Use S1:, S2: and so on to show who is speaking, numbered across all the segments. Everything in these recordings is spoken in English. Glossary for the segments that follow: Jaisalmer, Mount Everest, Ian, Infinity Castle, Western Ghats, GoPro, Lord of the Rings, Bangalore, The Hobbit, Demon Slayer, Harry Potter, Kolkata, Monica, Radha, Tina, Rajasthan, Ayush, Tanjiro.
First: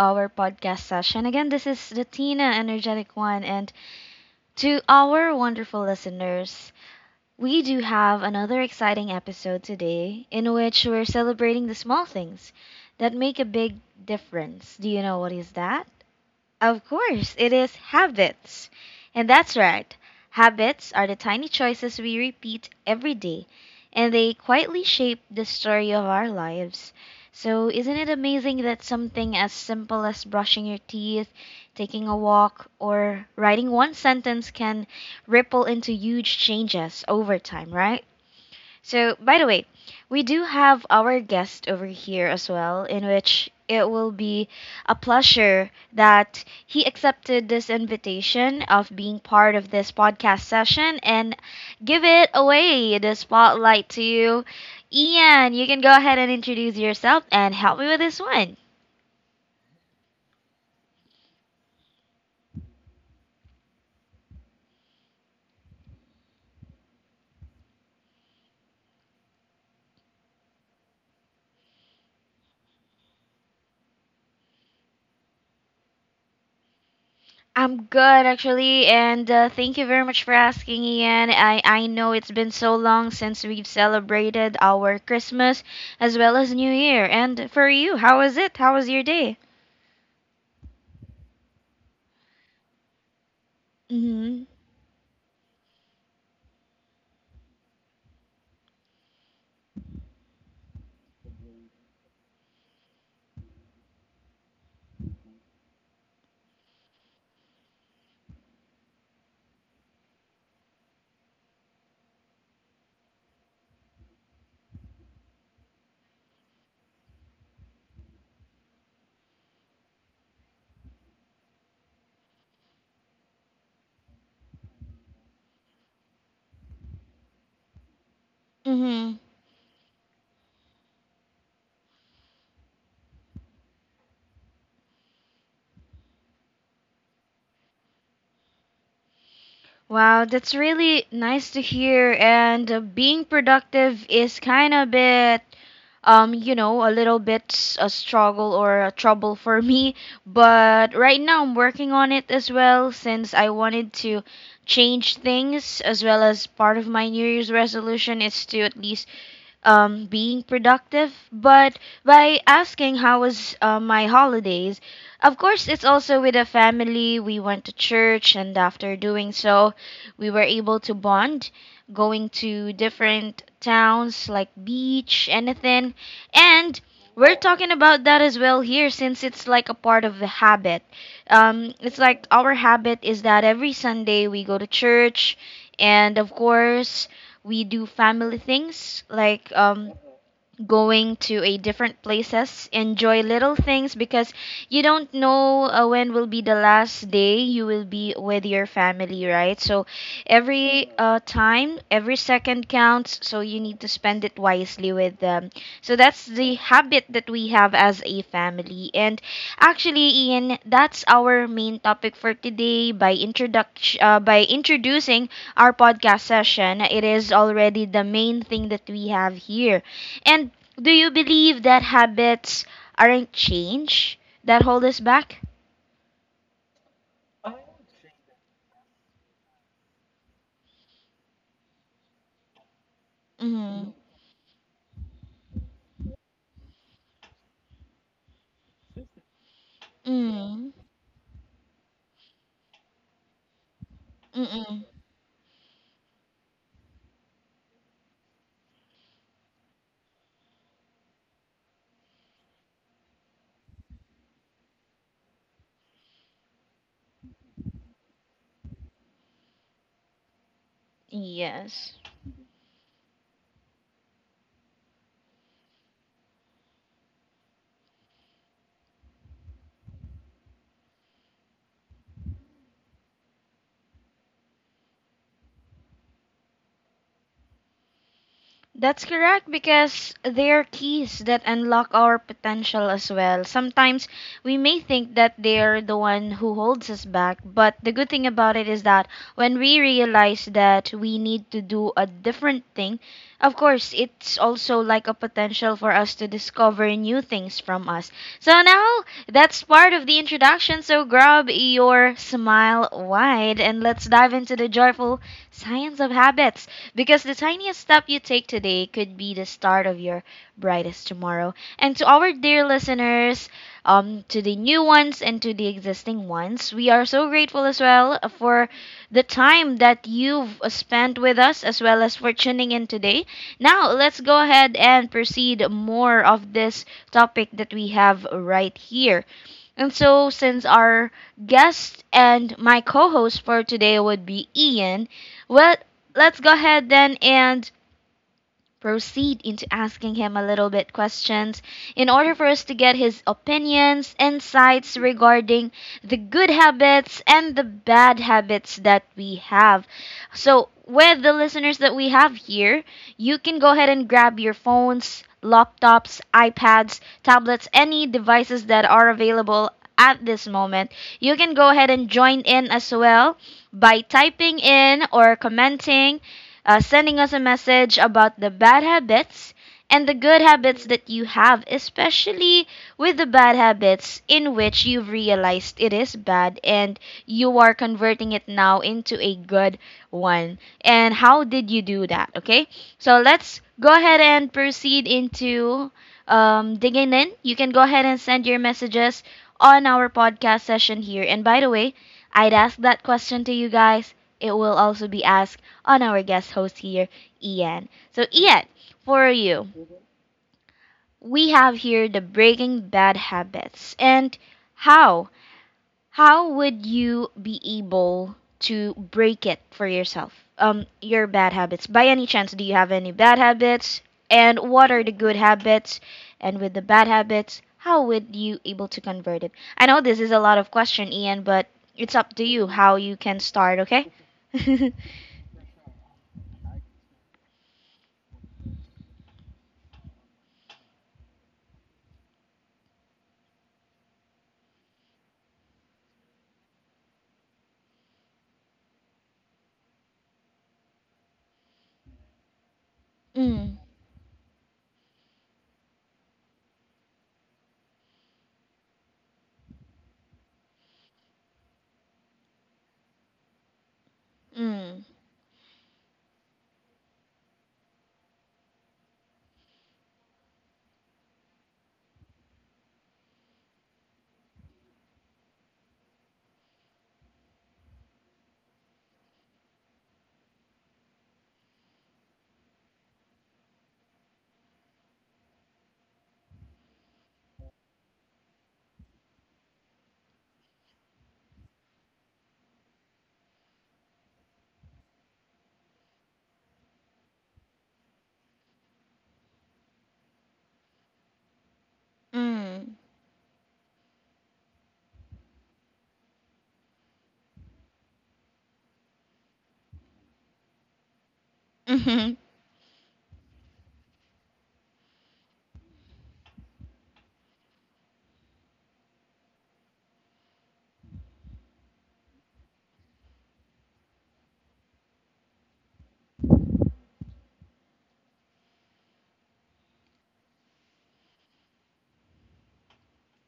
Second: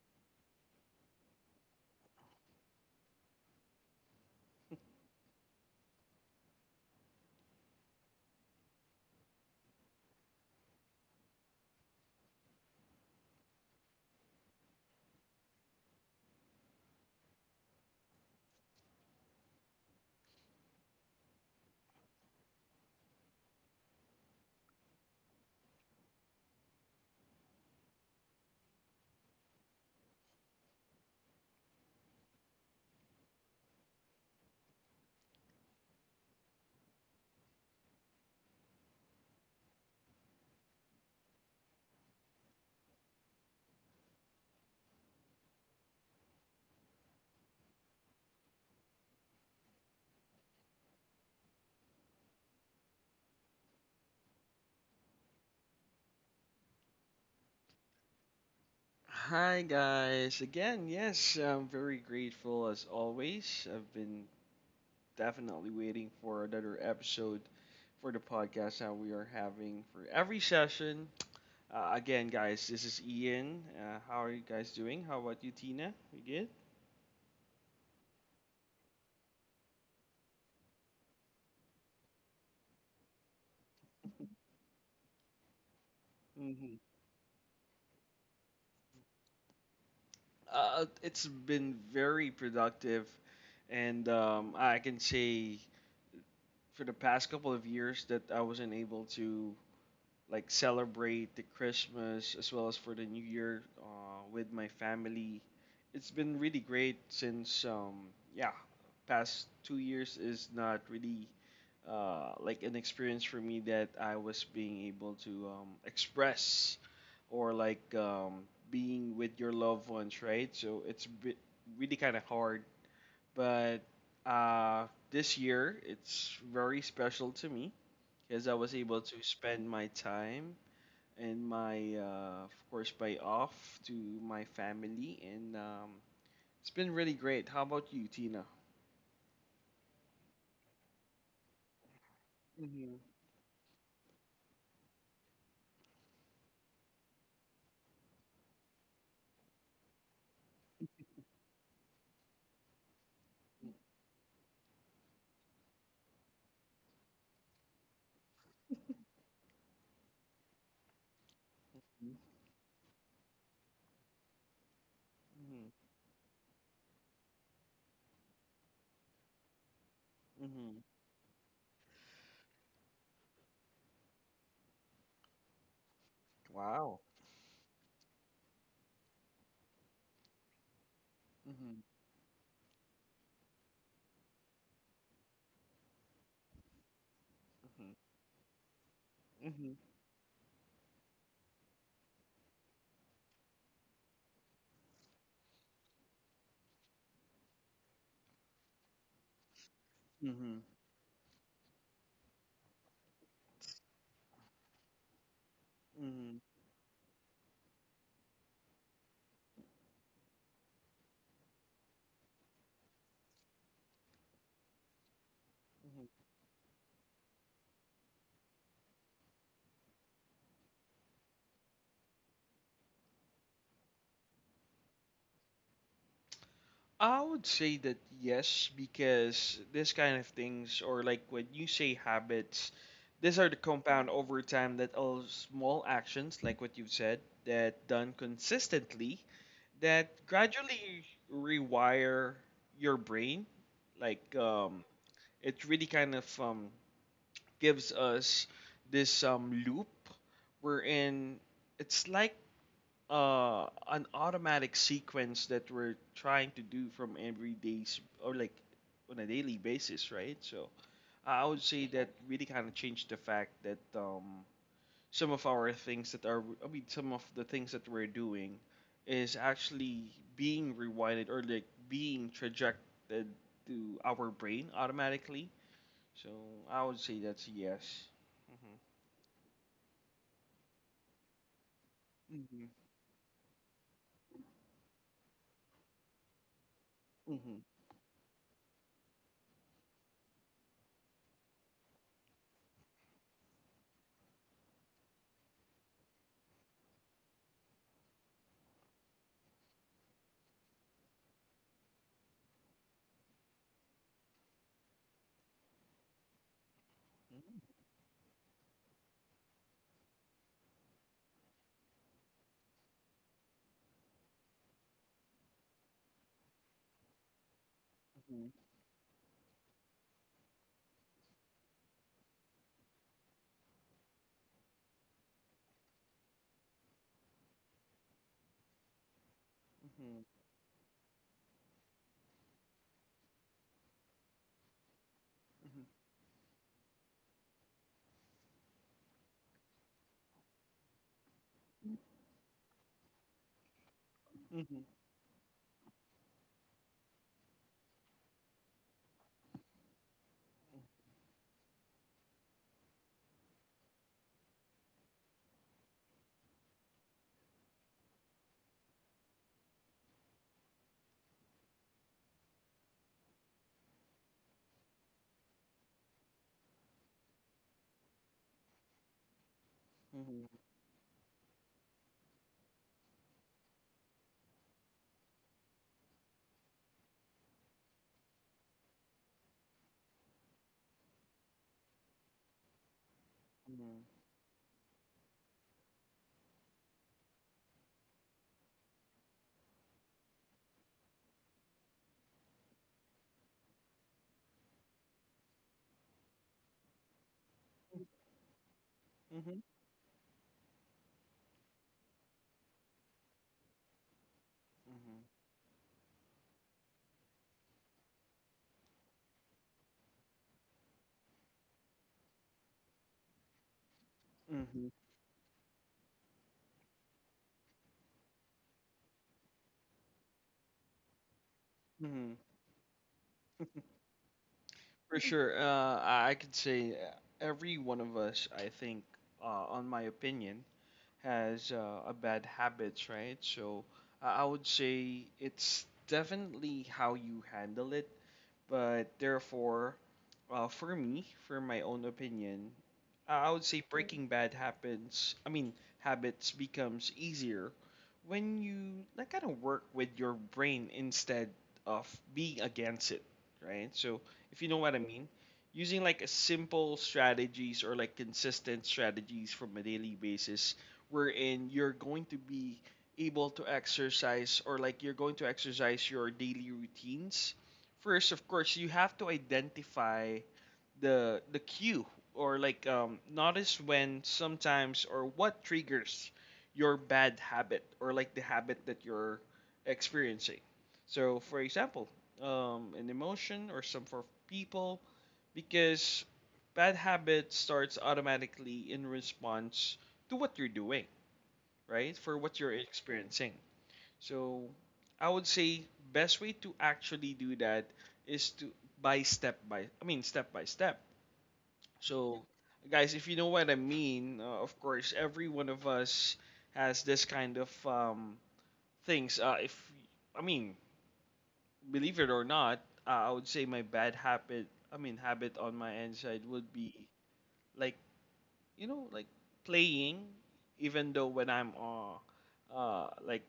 S1: our podcast session. Again, this is the Tina Energetic One, and to our wonderful listeners, we do have another exciting episode today in which we're celebrating the small things that make a big difference. Do you know what is that? Of course, it is habits. And that's right. Habits are the tiny choices we repeat every day, and they quietly shape the story of our lives. So, isn't it amazing that something as simple as brushing your teeth, taking a walk, or writing one sentence can ripple into huge changes over time, right? So, by the way, we do have our guest over here as well, in which it will be a pleasure that he accepted this invitation of being part of this podcast session and give it away, the spotlight to you. Ian, you can go ahead and introduce yourself and help me with this one.
S2: Hi guys, again, yes, I'm very grateful as always. I've been definitely waiting for another episode for the podcast that we are having for every session. Again, guys, this is Ian. How are you guys doing? How about you, Tina? We good?
S1: I'm good actually, and thank you very much for asking, Ian. I know it's been so long since we've celebrated our Christmas as well as New
S2: hmm
S1: Year. And for you, how was it? How was your day?
S2: it's been very productive, and
S1: Mm-hmm.
S2: I can say for the past couple of years that I wasn't able to. Celebrate the Christmas as well as for the New Year with my family. It's been really great since yeah, past 2 years is not really like an experience for me that I was being able to express or being with your loved ones, right? Really kind of hard, but this year it's very special to me because I was able to
S1: Mm-hmm.
S2: spend my time and my of course by off to my family and it's been really great. How about you, Tina?
S1: Wow, that's really nice to hear. And
S2: Mm-hmm.
S1: being productive is kind of bit, you know, a little bit a struggle or a trouble for me. But right now, I'm working on it as well since I wanted to change things as well as part of my New Year's resolution is to at least being productive, but
S2: Mm-hmm.
S1: by asking how was my holidays. Of
S2: Mm-hmm.
S1: course, it's also with a family. We went to church, and after doing so, we were
S2: Mm-hmm.
S1: able to bond, going to different towns like beach, anything, and
S2: Wow.
S1: we're talking about that as well here since it's like a part of the habit.
S2: Mm-hmm.
S1: It's like our habit is that every Sunday we go to church, and of course we do family things
S2: Mm-hmm.
S1: like
S2: Mm-hmm.
S1: going to a different places enjoy little things because you don't know when will be the last day you will be with your family, right? So
S2: Mm-hmm.
S1: every time, every second counts, so you need to spend it wisely with them. So that's
S2: Mm-hmm.
S1: the habit that we have as a family. And actually, Ian, that's our main topic for today. By introduction, by introducing our podcast session, it is already the main thing that we have here. And do you believe that habits aren't change that hold us back?
S2: I would say that yes, because this kind of things, or like when you say habits, these are the
S1: Mm.
S2: compound over time that all small actions, like what you've said, that done consistently, that
S1: Mm.
S2: gradually rewire your brain. Like um,
S1: Mm-mm.
S2: it really kind of gives us this loop wherein it's like an automatic sequence that we're trying to do from every day's or like on a daily basis, right? So I would say
S1: Yes.
S2: that really kind of changed the fact that some of our things that are some of the things that we're doing is actually being rewinded or like being trajected to our brain automatically. So I would say that's a yes.
S1: That's correct, because they are keys that unlock our
S2: Mhm. Mhm.
S1: potential as well. Sometimes we may think that they're the one who holds us back,
S2: Mhm.
S1: but the good thing about it is that when we realize that we need to do a different thing, of course, it's also like a potential for us to discover new things from us. So now that's part of the introduction. So grab your smile wide and let's dive into the joyful science of habits, because the tiniest step you take today could be the start of your brightest tomorrow. And to our dear listeners, to the new ones and to the existing ones, we are so grateful as well
S2: Mhm.
S1: for the time that you've spent with us as well as for tuning in today. Now, let's go ahead and proceed more of this topic that we have right here. And
S2: Mhm.
S1: so, since our guest and my co host for today would be Ian, well,
S2: Mhm.
S1: let's go ahead then and proceed into asking him a little bit questions in order for us to get his opinions,
S2: Mhm.
S1: insights regarding the good habits and the bad habits that we have. So, with the listeners that we have here, you can go ahead and grab your phones, laptops, iPads, tablets, any devices that are available at this moment. You can go ahead and join in as well by typing in or commenting sending us a message about the bad habits and the good
S2: Mhm.
S1: habits that you have, especially with the bad habits in which you've realized it is bad and you are converting it now into a good one. And how did you do that? Okay, so let's go
S2: mm
S1: ahead and proceed into digging in. You can go ahead and send your messages on our podcast session here. And by the way, I'd ask that question to you guys. It will also be asked on our guest host here, Ian. So, Ian, for
S2: Mhm.
S1: you, we have here the breaking bad habits. And
S2: mm
S1: how? How would you be able to break it for yourself? Your bad habits. By any chance, do you have any bad habits?
S2: Mhm.
S1: And
S2: Mhm.
S1: what are the good habits? And with the bad habits, how would you able to convert it? I know this is a lot of question, Ian, but it's up
S2: Mhm.
S1: to you how you can start, okay? mm,
S2: For sure. I could say every one of us, I think, on my opinion, has a bad habits, right? So I would say it's definitely how you handle it. But therefore, for me, for my own opinion, I would say breaking bad happens. I mean, habits becomes easier when you like kind of work with your brain instead of being against it, right? So if you know what I
S1: mm,
S2: mean, using like a simple strategies or like consistent strategies from a daily basis, wherein you're going to be able to exercise or like you're going to exercise your daily routines. First, of course, you have to identify the cue or like notice when sometimes or what triggers your bad habit or like the habit that you're experiencing. So, for example, an emotion or some for people, because bad habit starts automatically in response to what you're doing, right? For what you're
S1: mm.
S2: experiencing. So I would say best way to actually do that is to by step by I mean step by step.
S1: Mhm.
S2: So guys, if you know what I mean, of course every one of us has this kind of things. If I mean believe it or not, I would say my bad habit. I mean habit on my end side would be like you know like playing, even though when I'm uh like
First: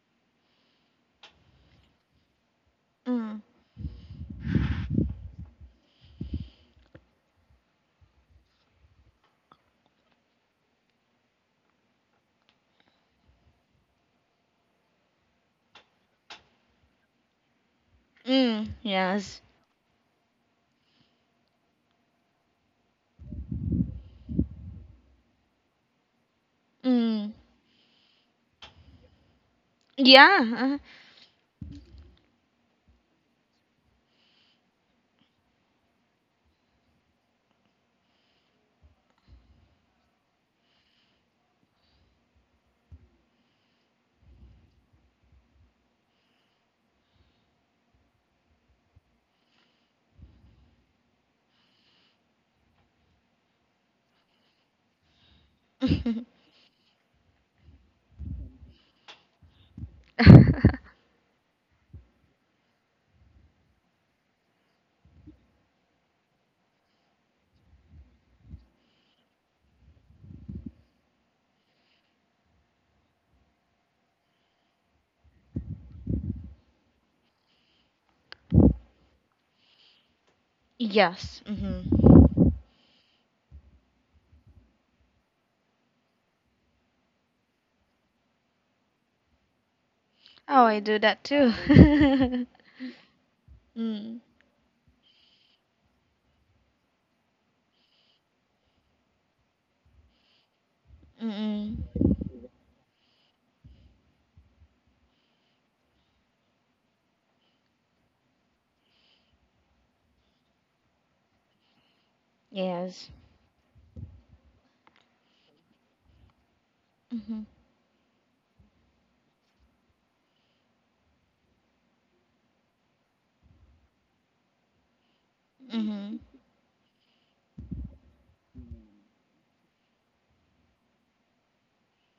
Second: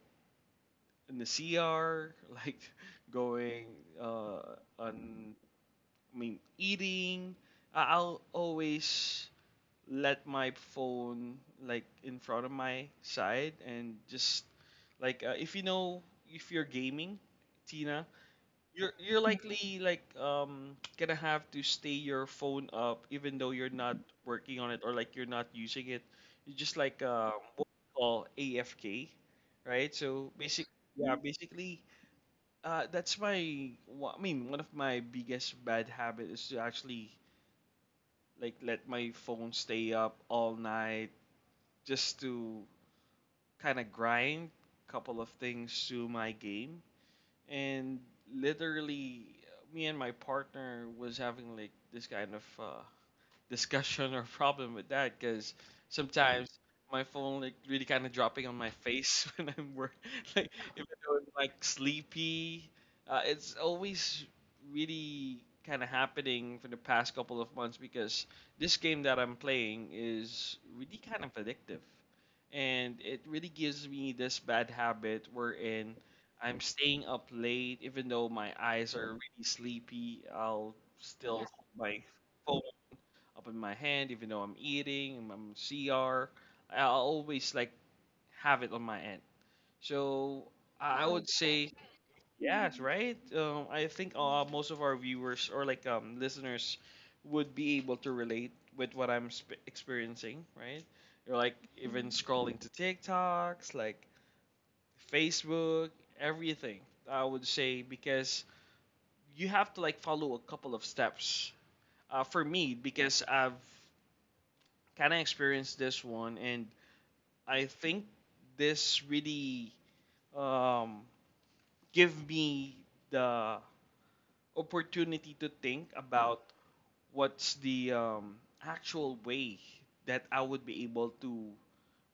S2: in the CR, like
S1: Mm.
S2: going uh, on, I mean, eating. I'll always let my phone like in front of my side and just like if you know if you're gaming, Tina,
S1: Mm.
S2: you're
S1: Yes.
S2: likely like gonna have to stay your phone up even though you're not working on it or like you're not using it. You're just like
S1: Mm.
S2: what we call AFK, right?
S1: Yeah.
S2: Basically that's I mean one of my biggest bad habit is to actually like let my phone stay up all night just to kind of grind couple of things to my game, and literally me and my partner was having like this kind of discussion or problem with that because
S1: Uh-huh.
S2: sometimes my phone like really kind of dropping on my face when I'm work like even though I'm like sleepy. It's always really kind of happening for the past couple of months because this game that I'm playing is really kind of addictive, and it really gives me this bad habit wherein. I'm staying up late, even though my eyes are really sleepy. I'll
S1: Yes.
S2: still. Yeah. Hold my
S1: Mm-hmm.
S2: phone up in my hand, even though I'm eating, I'm CR. I always like have it on my end. So
S1: Oh, I do
S2: I Wow.
S1: that
S2: Would
S1: too.
S2: say yes, right? I think
S1: Mm.
S2: most of our viewers or listeners would be able to relate with what experiencing, right? You're like
S1: Mm-mm.
S2: even scrolling to TikToks, like Facebook, everything. I would say because you have to like follow a couple of steps. For me,
S1: Yes.
S2: because I've kind of experienced this one, and
S1: Mm-hmm.
S2: I think this really um, give me the opportunity to think
S1: Mm-hmm.
S2: about what's the actual way that I would be able to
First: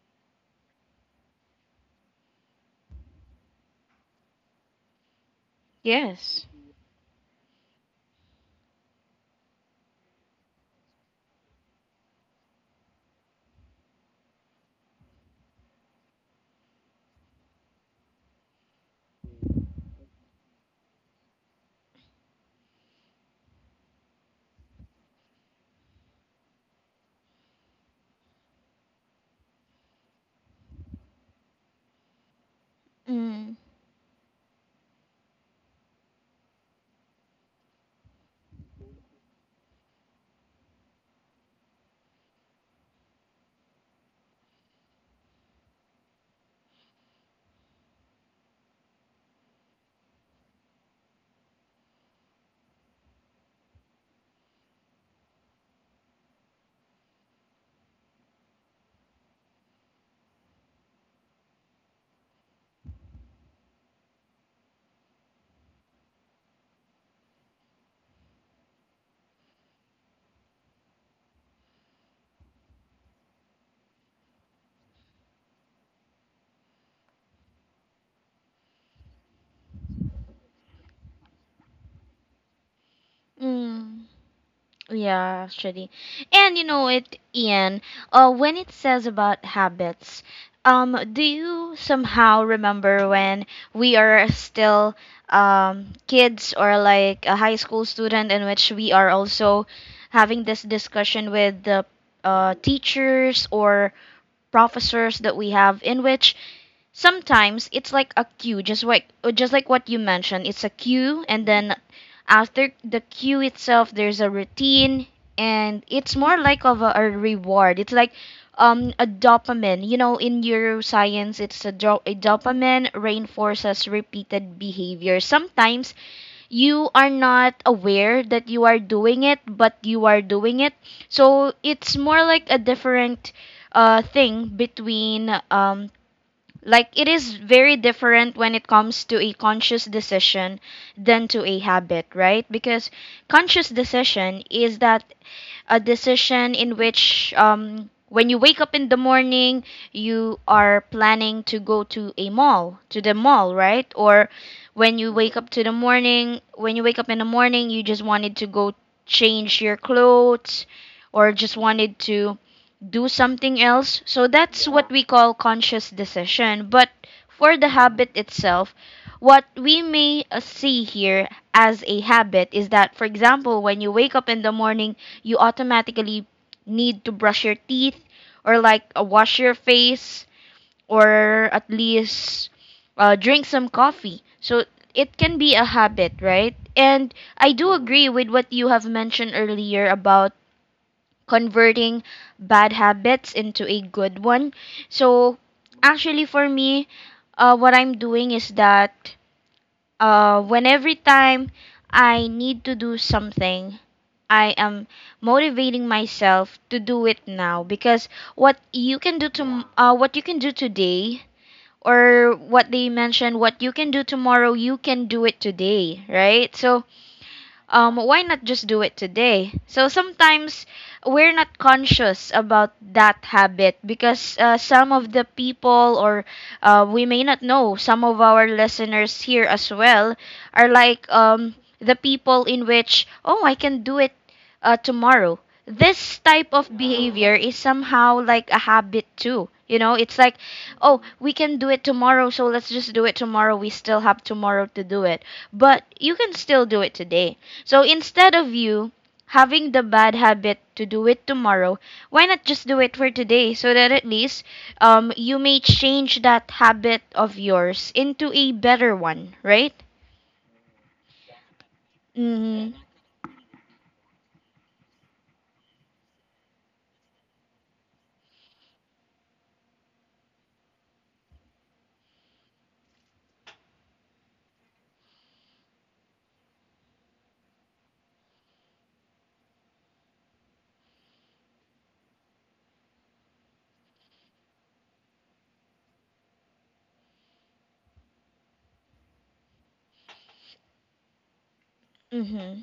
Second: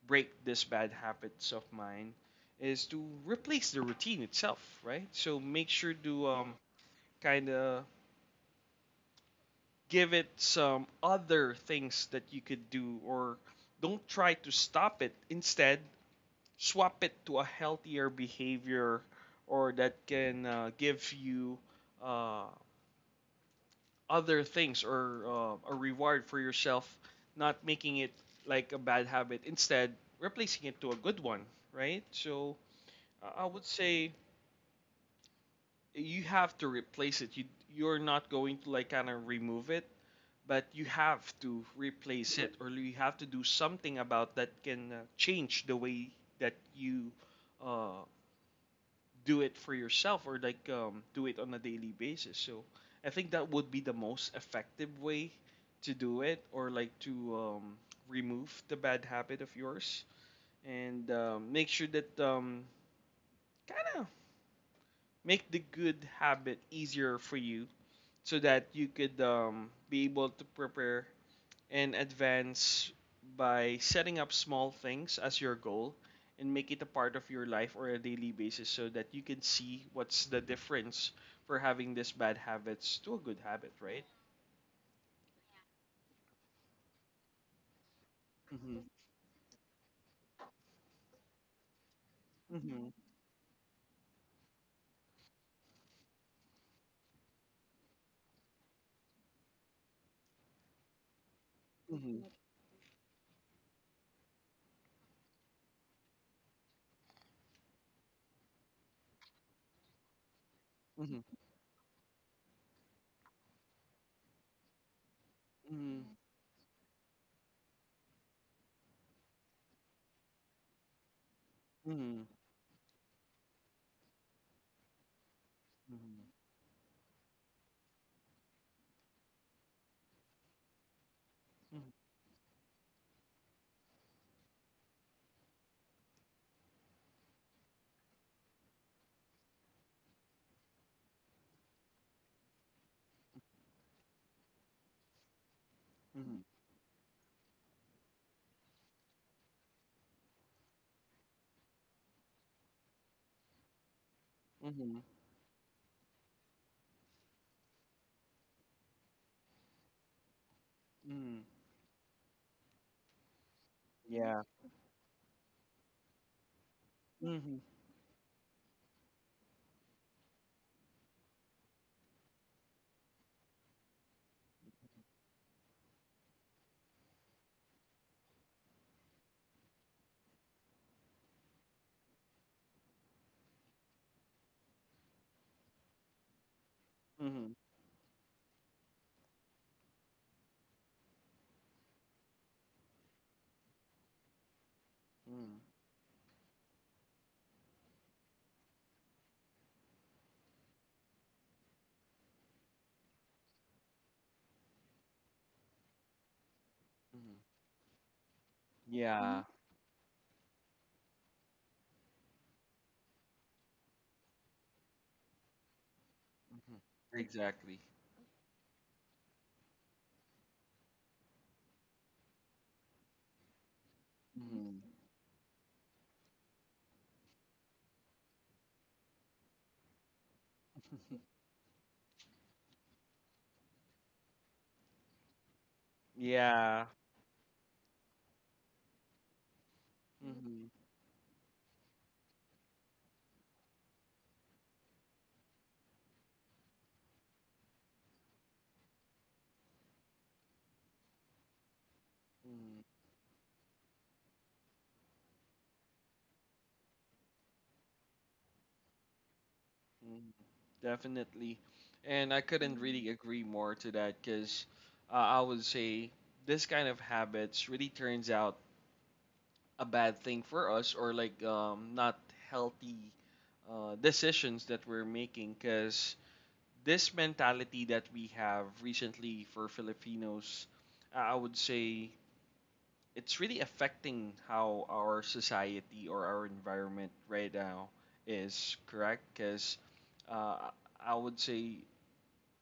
S2: break this bad habits of mine is to replace the routine itself, right? So make sure to
S1: Yes.
S2: kind of give it some other things that you could do or don't try to stop it. Instead, swap it to a healthier behavior or that can give you uh, other things or a reward for yourself, not making it like a bad habit, instead replacing it to a good one, right? So I
S1: Mm.
S2: would say you have to replace it. You're not going to like kind of remove it, but you have to replace it, or you have to do something about that can change the way that you uh, do it for yourself or do it on a daily basis. So I think that would be the most effective way to do it or like to um, remove the bad habit of yours and make sure that kind of make the good habit easier for you so that you could be able to prepare and advance by setting up small things as your goal and make it a part of your life or a daily basis so that you can see what's the difference for having this bad habits to a good habit,
S1: Mm.
S2: right?
S1: Yeah, actually. And you know it, Ian, when it
S2: Mm-hmm.
S1: says about habits, do you somehow
S2: Mm-hmm.
S1: remember when we are still kids or like a high school student in which we are also having this discussion with the
S2: Mm-hmm.
S1: teachers or professors that we have, in which sometimes it's like a queue, just like just like what you mentioned? It's a queue,
S2: Mm-hmm.
S1: and then after the queue itself there's a routine, and it's more like of a reward. It's like a dopamine. You know, in neuroscience,
S2: Mm-hmm.
S1: a
S2: Mm-hmm.
S1: dopamine reinforces repeated behavior. Sometimes
S2: Mm-hmm.
S1: you are not aware that you are doing it, but you are doing it. So it's more like a different thing between like, it is very different when it comes to a conscious decision than to a habit, right? Because conscious decision is that a
S2: Mm-hmm.
S1: decision in which when you wake up in the morning, you are planning to go to a mall, to the mall, right? Or
S2: Mm-hmm.
S1: when you wake up to the morning, when you wake up in the morning, you just wanted to go change your clothes or
S2: Mm-hmm.
S1: just wanted to do something else. So
S2: Yeah.
S1: that's what we call conscious decision. But for
S2: Mm-hmm.
S1: the habit itself, what we may see here as a habit is that, for example, when you wake up in the morning, you automatically need to brush your teeth or like wash your face, or at least drink some coffee. So it can be a habit, right? And
S2: Mm-hmm. Mm-hmm.
S1: I do agree with what you have mentioned earlier about converting bad habits into a good one. So actually, for me, what I'm doing is that when every time I need to do something, I am motivating myself to do it
S2: Mm-hmm.
S1: now, because what you can do
S2: Yeah.
S1: to what you can do today, or what they mentioned, what you can do tomorrow, you can do it today, right?
S2: Mm-hmm.
S1: So
S2: Exactly.
S1: why not just do it today? So sometimes we're not conscious about that habit because
S2: Mm-hmm.
S1: some of the people, or we may not know, some of our listeners here as well are like the people in which, oh, I can do it tomorrow. This type of
S2: yeah.
S1: behavior is somehow like a habit too. You know, it's like,
S2: Mm-hmm.
S1: oh, we can do it tomorrow, so let's just do it tomorrow. We still have tomorrow to do it. But you can still do it today, so instead of you having the bad habit to do it tomorrow, why not just do it for today, so that at least you may change that habit of yours into a better one, right?
S2: Mm, Definitely. And I
S1: Mm-hmm.
S2: couldn't. Mm. Really agree more to that because uh, I would say this kind of habits really turns out a bad thing for us or not healthy decisions that we're making because this mentality that we have recently for Filipinos, I would say it's really affecting how our society or our environment right now is, correct? Because uh, I would say
S1: Mm-hmm.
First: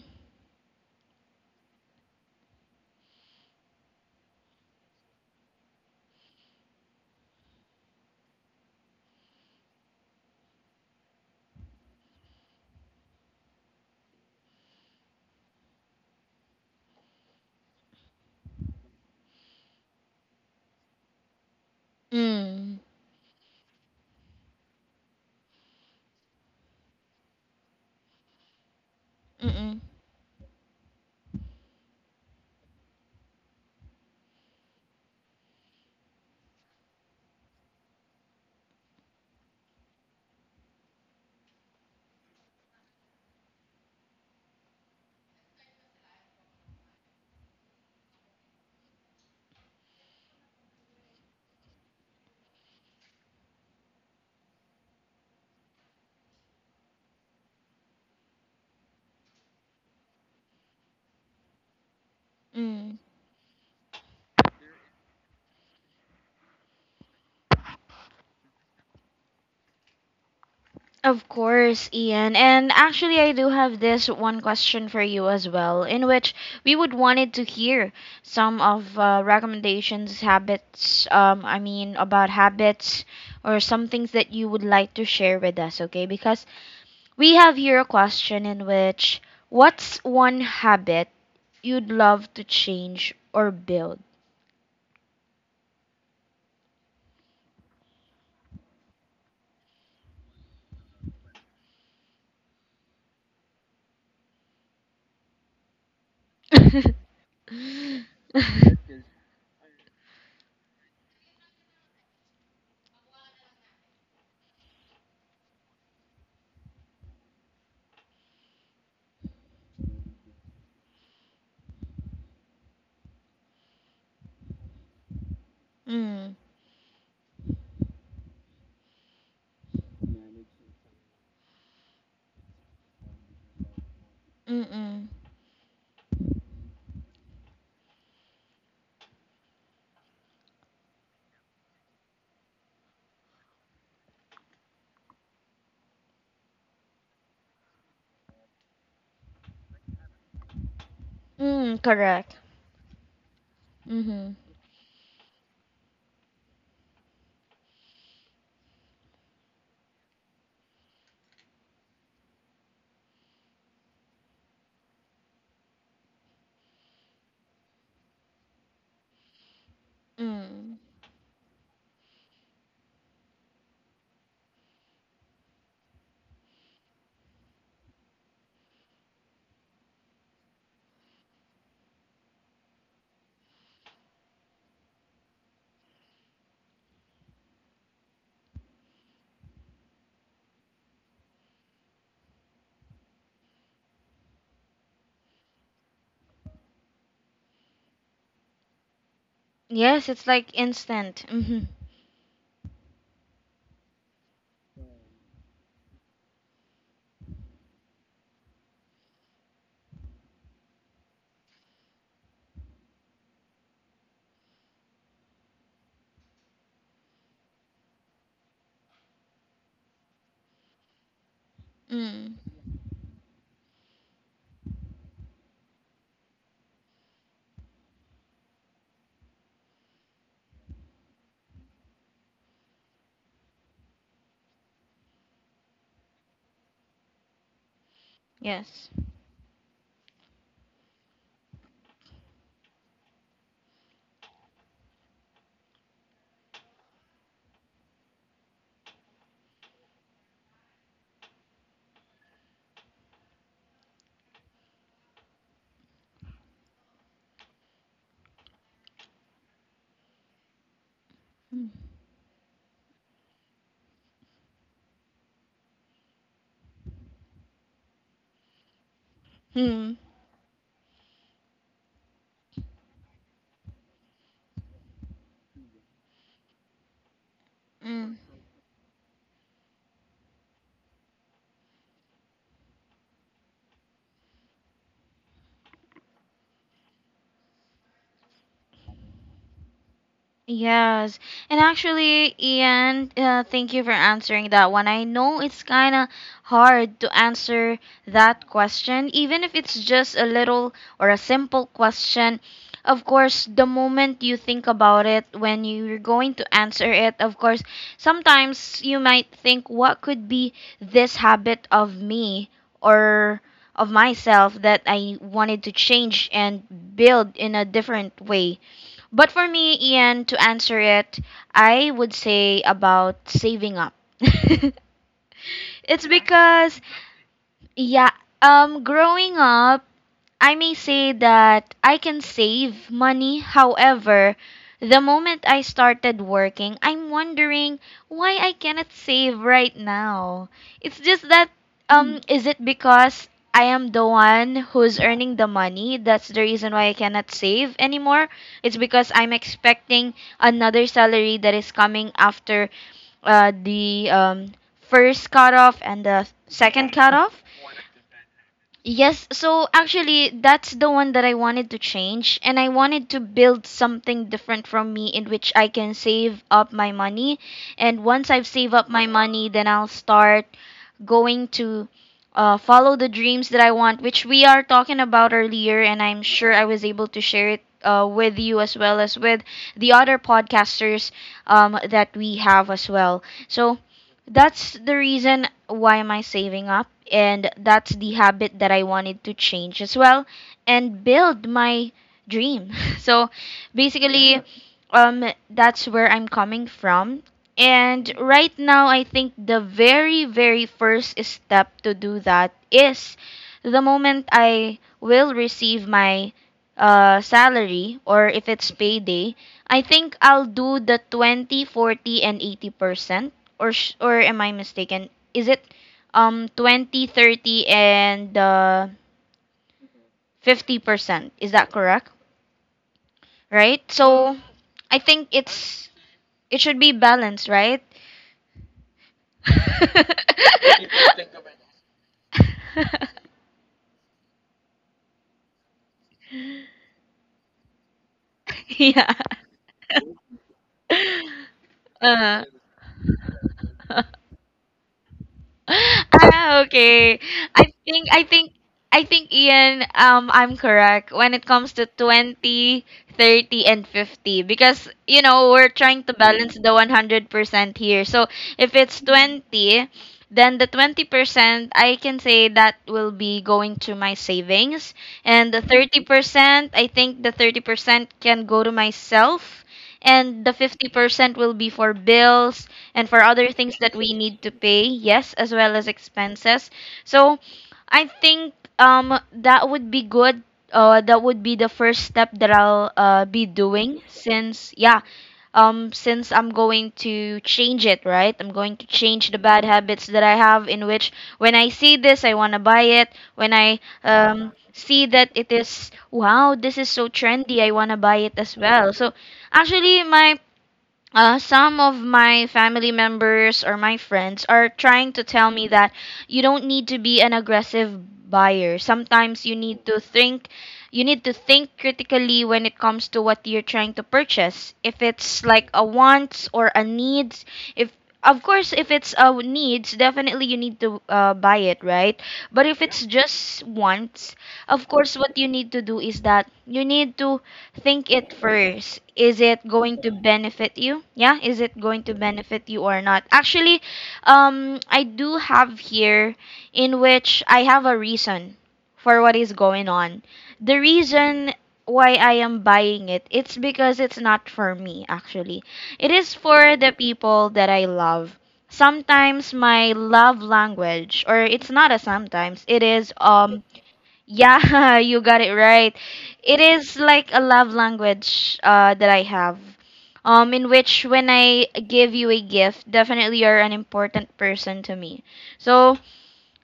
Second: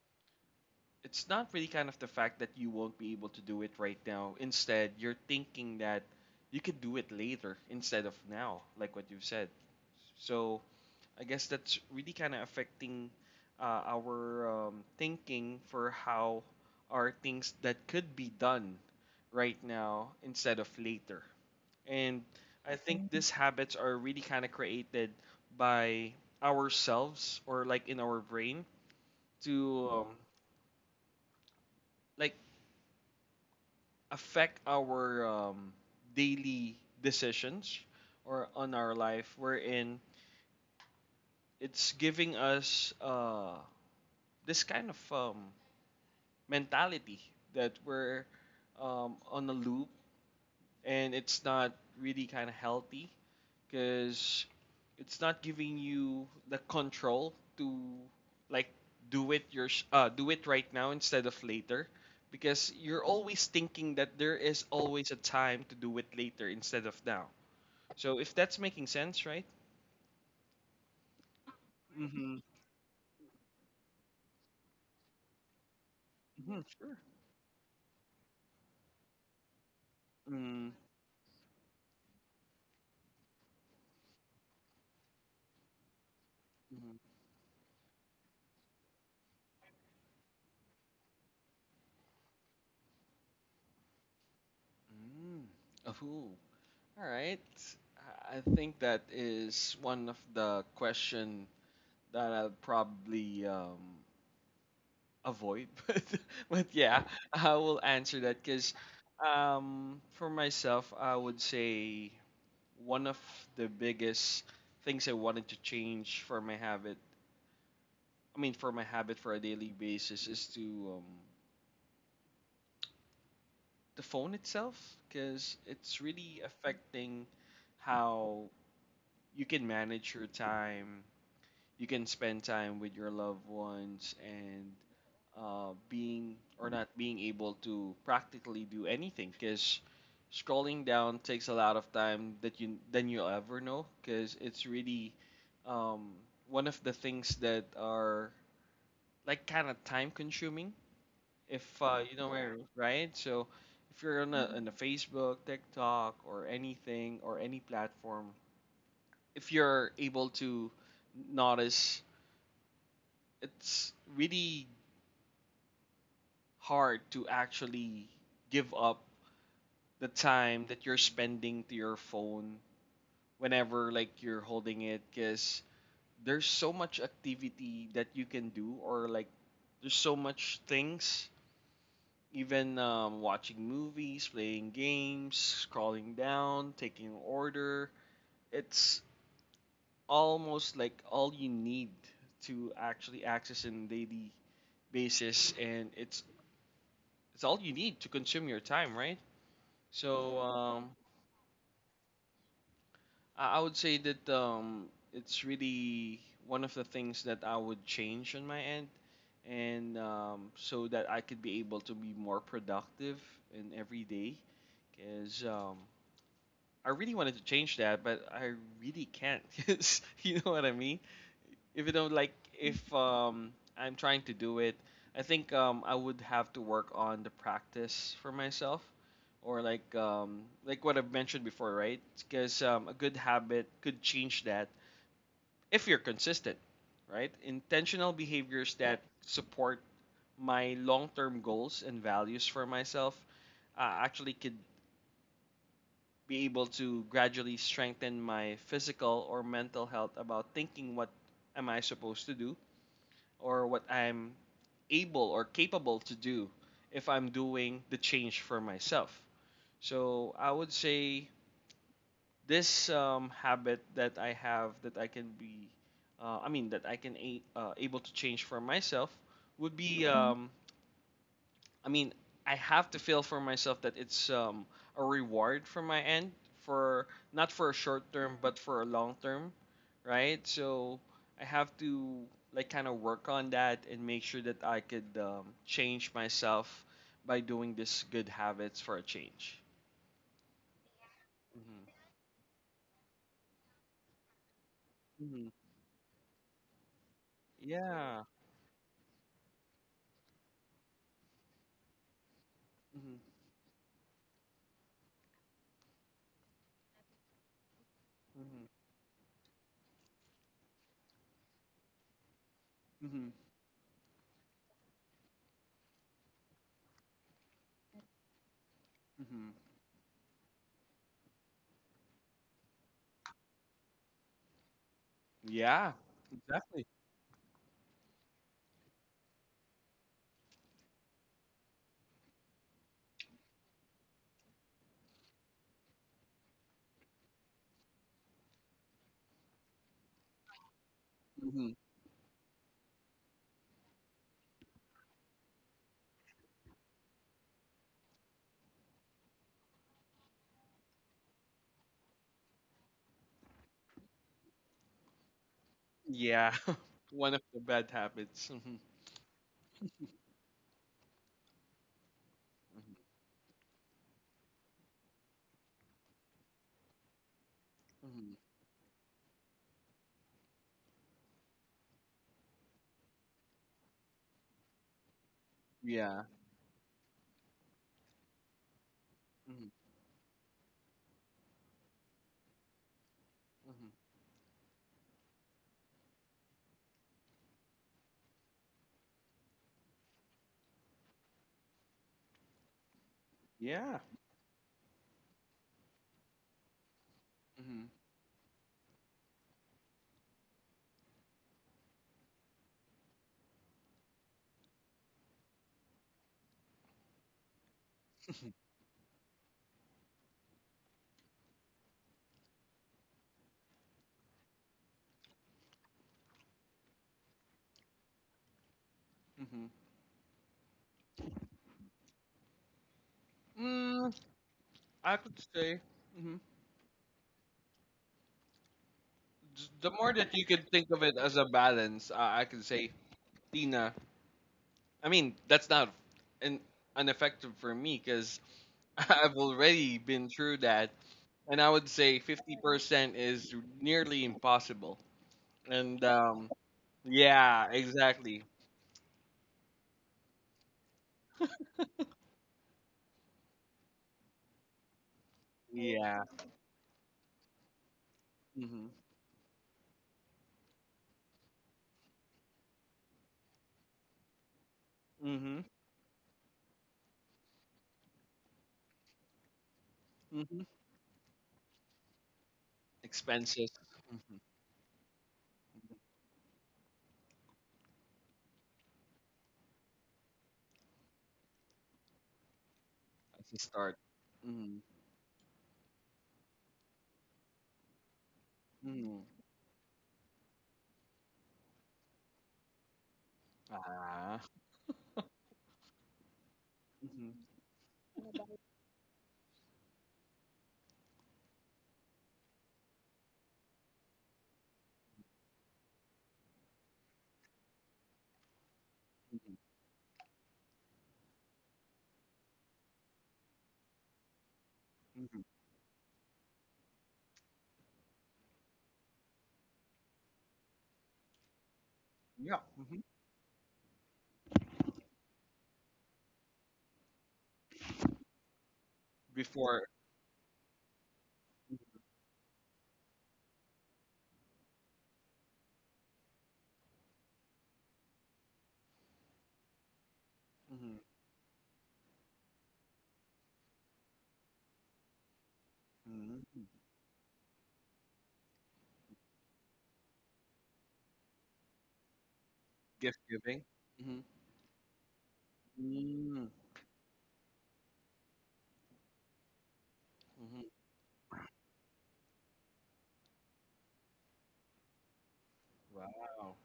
S2: it's not really kind of the fact that you won't be able to do it right now. Instead, you're thinking that you could do it later instead of now, like what you've said. So I guess that's really kind of affecting our thinking for how are things that could be done right now instead of later. And I
S1: Mm.
S2: think these habits are really kind of created by ourselves or like in our brain
S1: Mm-mm.
S2: to like affect our daily decisions or on our life wherein it's giving us this kind of mentality that we're on a loop, and it's not really kind of healthy because it's not giving you the control to like do it your do it right now instead of later, because
S1: Mm.
S2: you're always thinking that there is always a time to do it later instead of now, so if that's making sense, right?
S1: Of course,
S2: mm-hmm,
S1: Ian. And actually, I do have this one question for you as well, in which
S2: mm-hmm.
S1: we would
S2: Sure.
S1: wanted to hear some of recommendations,
S2: mm-hmm,
S1: habits. I mean, about habits or some things that you would like to share with us. Okay, because
S2: mm
S1: we have here a question in which, what's one habit you'd love to change or build?
S2: Oh, all right. I think that is one of the question that I'll probably avoid but yeah I will
S1: mm,
S2: answer that because for myself I would say one of the biggest things I wanted to change for my habit. I mean for my habit for a daily basis is to the phone itself, because it's
S1: mm,
S2: really affecting how you can manage your time. You can spend time with your loved ones, and
S1: mm,
S2: being or not being able to practically do anything, because scrolling down takes a lot of time that you than you'll ever know, because it's really um, one of the things that are like kind of time consuming if you know
S1: correct.
S2: where, right? So if you're
S1: Mm-hmm.
S2: on a, Mhm. on a Facebook, TikTok, or anything or any platform, if you're able to notice, it's really hard to actually give up the time
S1: Mm.
S2: that you're spending to your phone whenever, like, you're holding it, because there's so much activity that you can do, or like, there's so much things, even watching movies, playing games, scrolling down, taking order. It's almost like all you need to actually access in daily basis, and it's all you need to consume your time, right?
S1: Yes, it's
S2: so
S1: like
S2: um
S1: instant. Mm-hmm.
S2: I I would say that, it's really one of the things that I would change on my end, and so that I could be able to be more productive in every day, because I really wanted to change that, but I really can't. 'Cause you know what I mean? If you don't like
S1: Mm.
S2: if I'm trying to do it, I think I would have to work on the practice for myself, or like, like what I've mentioned before, right? Because a good habit could change that if you're consistent, right? Intentional behaviors, yep,
S1: Yes.
S2: that support my long-term goals and values for myself, actually could be able to gradually strengthen my physical or mental health about thinking what am I supposed to do or what I'm able or capable to do if I'm doing the change for myself. So I would say
S1: Mm.
S2: this habit that I have that I can be, I mean, that able to change for myself would
S1: Hmm.
S2: be, mhm, I mean, I have to feel for myself that it's a reward from my end, for not for a short
S1: Mm.
S2: term but for a long term, right? So I have to, like, kind of work on that and make sure that I could, change myself by doing this good habits for a change.
S1: Yes. And
S2: Mm-hmm.
S1: actually, Ian, thank you for answering that one. I know
S2: Mm-hmm.
S1: it's kind of hard to answer
S2: Yeah.
S1: that question, even if it's just a little or a simple question. Of
S2: Mm-hmm.
S1: course, the moment you think about it, when you're going to answer it, of course,
S2: Mm-hmm.
S1: sometimes you might think, what could be this habit of me
S2: Mm-hmm.
S1: or of myself that I wanted to change and build in a different way? But for
S2: Mm-hmm.
S1: me, Ian, to answer it, I would say about saving up. It's
S2: Yeah.
S1: because,
S2: Exactly.
S1: yeah, growing up I may say that I can save money. However, the moment I started working, I'm wondering why I cannot save right now. It's just that
S2: Mm-hmm.
S1: is it because I am the one who's earning the money? That's the reason why I cannot save anymore. It's because I'm expecting another salary that is coming after the first cutoff and the
S2: Yeah.
S1: second
S2: One of
S1: cutoff.
S2: the bad habits. Mm-hmm.
S1: Yes, so actually, that's the one that I wanted to change, and I wanted to build something different from me in which I can save up my money. And once
S2: Mm-hmm.
S1: I've saved up my money, then I'll start going to follow the dreams that I want, which we are talking about earlier, and I'm
S2: Yeah.
S1: sure I was able to share it with you as well as with the other podcasters that we have as well. So
S2: Mhm.
S1: that's the reason why am I saving up, and that's the habit that I wanted to change as well and build my dream. So
S2: Yeah.
S1: basically, um, that's where I'm coming from
S2: Mhm.
S1: and right now, I think the very, very first step to do that is the moment I will receive my salary or if
S2: Mhm.
S1: it's payday, I think I'll do the 20, 40, and 80%. Or, or am I mistaken? Is it 20, 30, and 50%? Is that correct? Right?
S2: Mm,
S1: So I
S2: I
S1: think
S2: could say,
S1: it's
S2: mhm.
S1: it should be balanced, right?
S2: J-
S1: If
S2: the more that you can
S1: you
S2: think of it
S1: think
S2: as a balance, I could say,
S1: about
S2: Tina. I mean, that's not an ineffective for me because
S1: Yeah.
S2: I've already been through that, and I would say
S1: Uh.
S2: 50% is nearly impossible. And
S1: Ah, okay. I
S2: yeah,
S1: think I
S2: exactly.
S1: think I think Ian, I'm correct when it comes to 20, 30, and 50 because you know we're trying to
S2: Yeah.
S1: balance the 100% here. So if
S2: Mhm.
S1: it's 20, then the 20% I can say that will be going to my savings, and
S2: Mhm.
S1: the 30% can go to myself, and the
S2: Mm.
S1: 50% will be for bills and for other
S2: Expenses
S1: things that we
S2: as
S1: need to pay, yes, as well as expenses. So I think that would be good. That would be the first step that I'll be
S2: a start.
S1: doing since yeah, since I'm going to change it, right? I'm going to
S2: Mhm.
S1: change the bad habits that I have in which when I see this I want to buy it, when I
S2: Ah.
S1: see that it is wow, this is so
S2: Mhm.
S1: trendy, I want to buy it as well. So actually my some of my family members or my friends are trying to tell me that you don't need to be an aggressive buyer. Sometimes you need to think critically when it comes to what you're trying to purchase. If
S2: Mhm.
S1: it's like a wants or a needs, if of course if it's a needs, definitely you need to buy it, right?
S2: Yeah.
S1: But if Yeah.
S2: Mhm.
S1: it's just wants, of course what you need to do is that you need to think it first. Is it
S2: Before,
S1: going to benefit you? Yeah, is it going to benefit you or not? Actually, I do have here in which I have a reason for what is going on. The
S2: mhm.
S1: reason why I am buying it, it's because it's not for me actually. It is
S2: Mhm.
S1: for the people that I love. Sometimes my love language, or it's not a sometimes, it is
S2: Gift giving. Mhm.
S1: yeah, you got it right.
S2: Mm.
S1: It is like a love language that I have,
S2: Mhm.
S1: in which when I give you a gift, definitely you're an important person to me. So
S2: Wow.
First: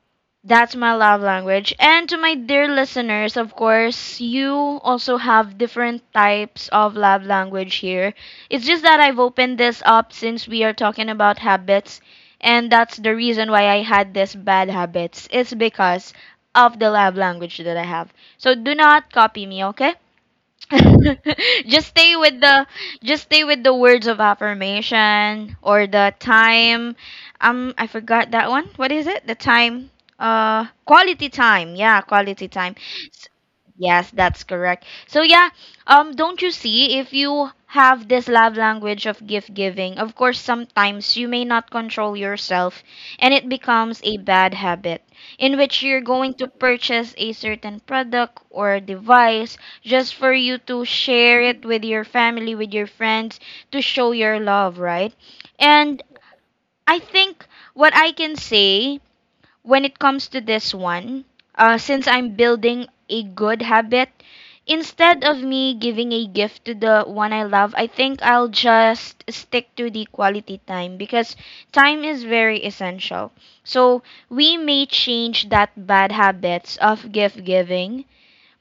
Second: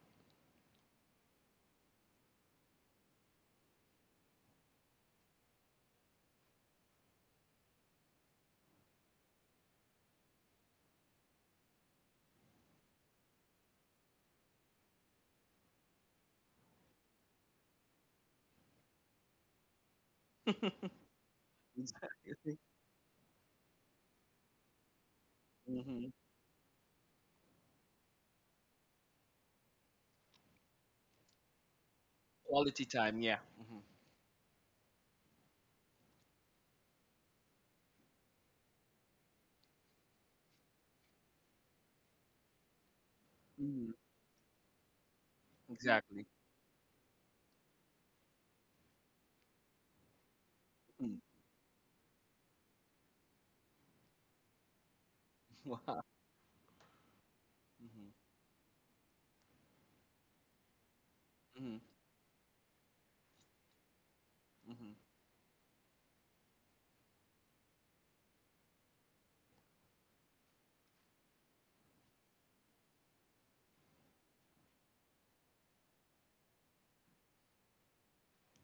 S1: that's my love language. And to my dear listeners, of course, you also have different types of love language here. It's just that I've opened this up since we are talking about habits, and that's the reason why I had this bad habits. It's because of the love language that I have. So do not copy me, okay? just stay with the just stay with the words of affirmation or
S2: Mhm.
S1: the time I forgot that one. What is it? The time quality time. Yeah, quality time.
S2: Quality time.
S1: S-
S2: Yeah. Mhm.
S1: Yes, that's correct. So yeah, don't you see if you have this love language of gift giving, of course sometimes you may not control yourself and it
S2: Mhm.
S1: becomes a bad habit in which you're
S2: Exactly.
S1: going to purchase a certain product or device just for you to
S2: Mhm.
S1: share it with your family, with your friends, to show your love, right?
S2: Wow.
S1: And I think what
S2: Mhm.
S1: I can say when it comes to this one,
S2: Mhm.
S1: since I'm building a good habit,
S2: Mhm.
S1: instead of me giving a gift to the one I love, I think I'll just stick to the quality time because time is very essential. So we may change that bad habits of gift giving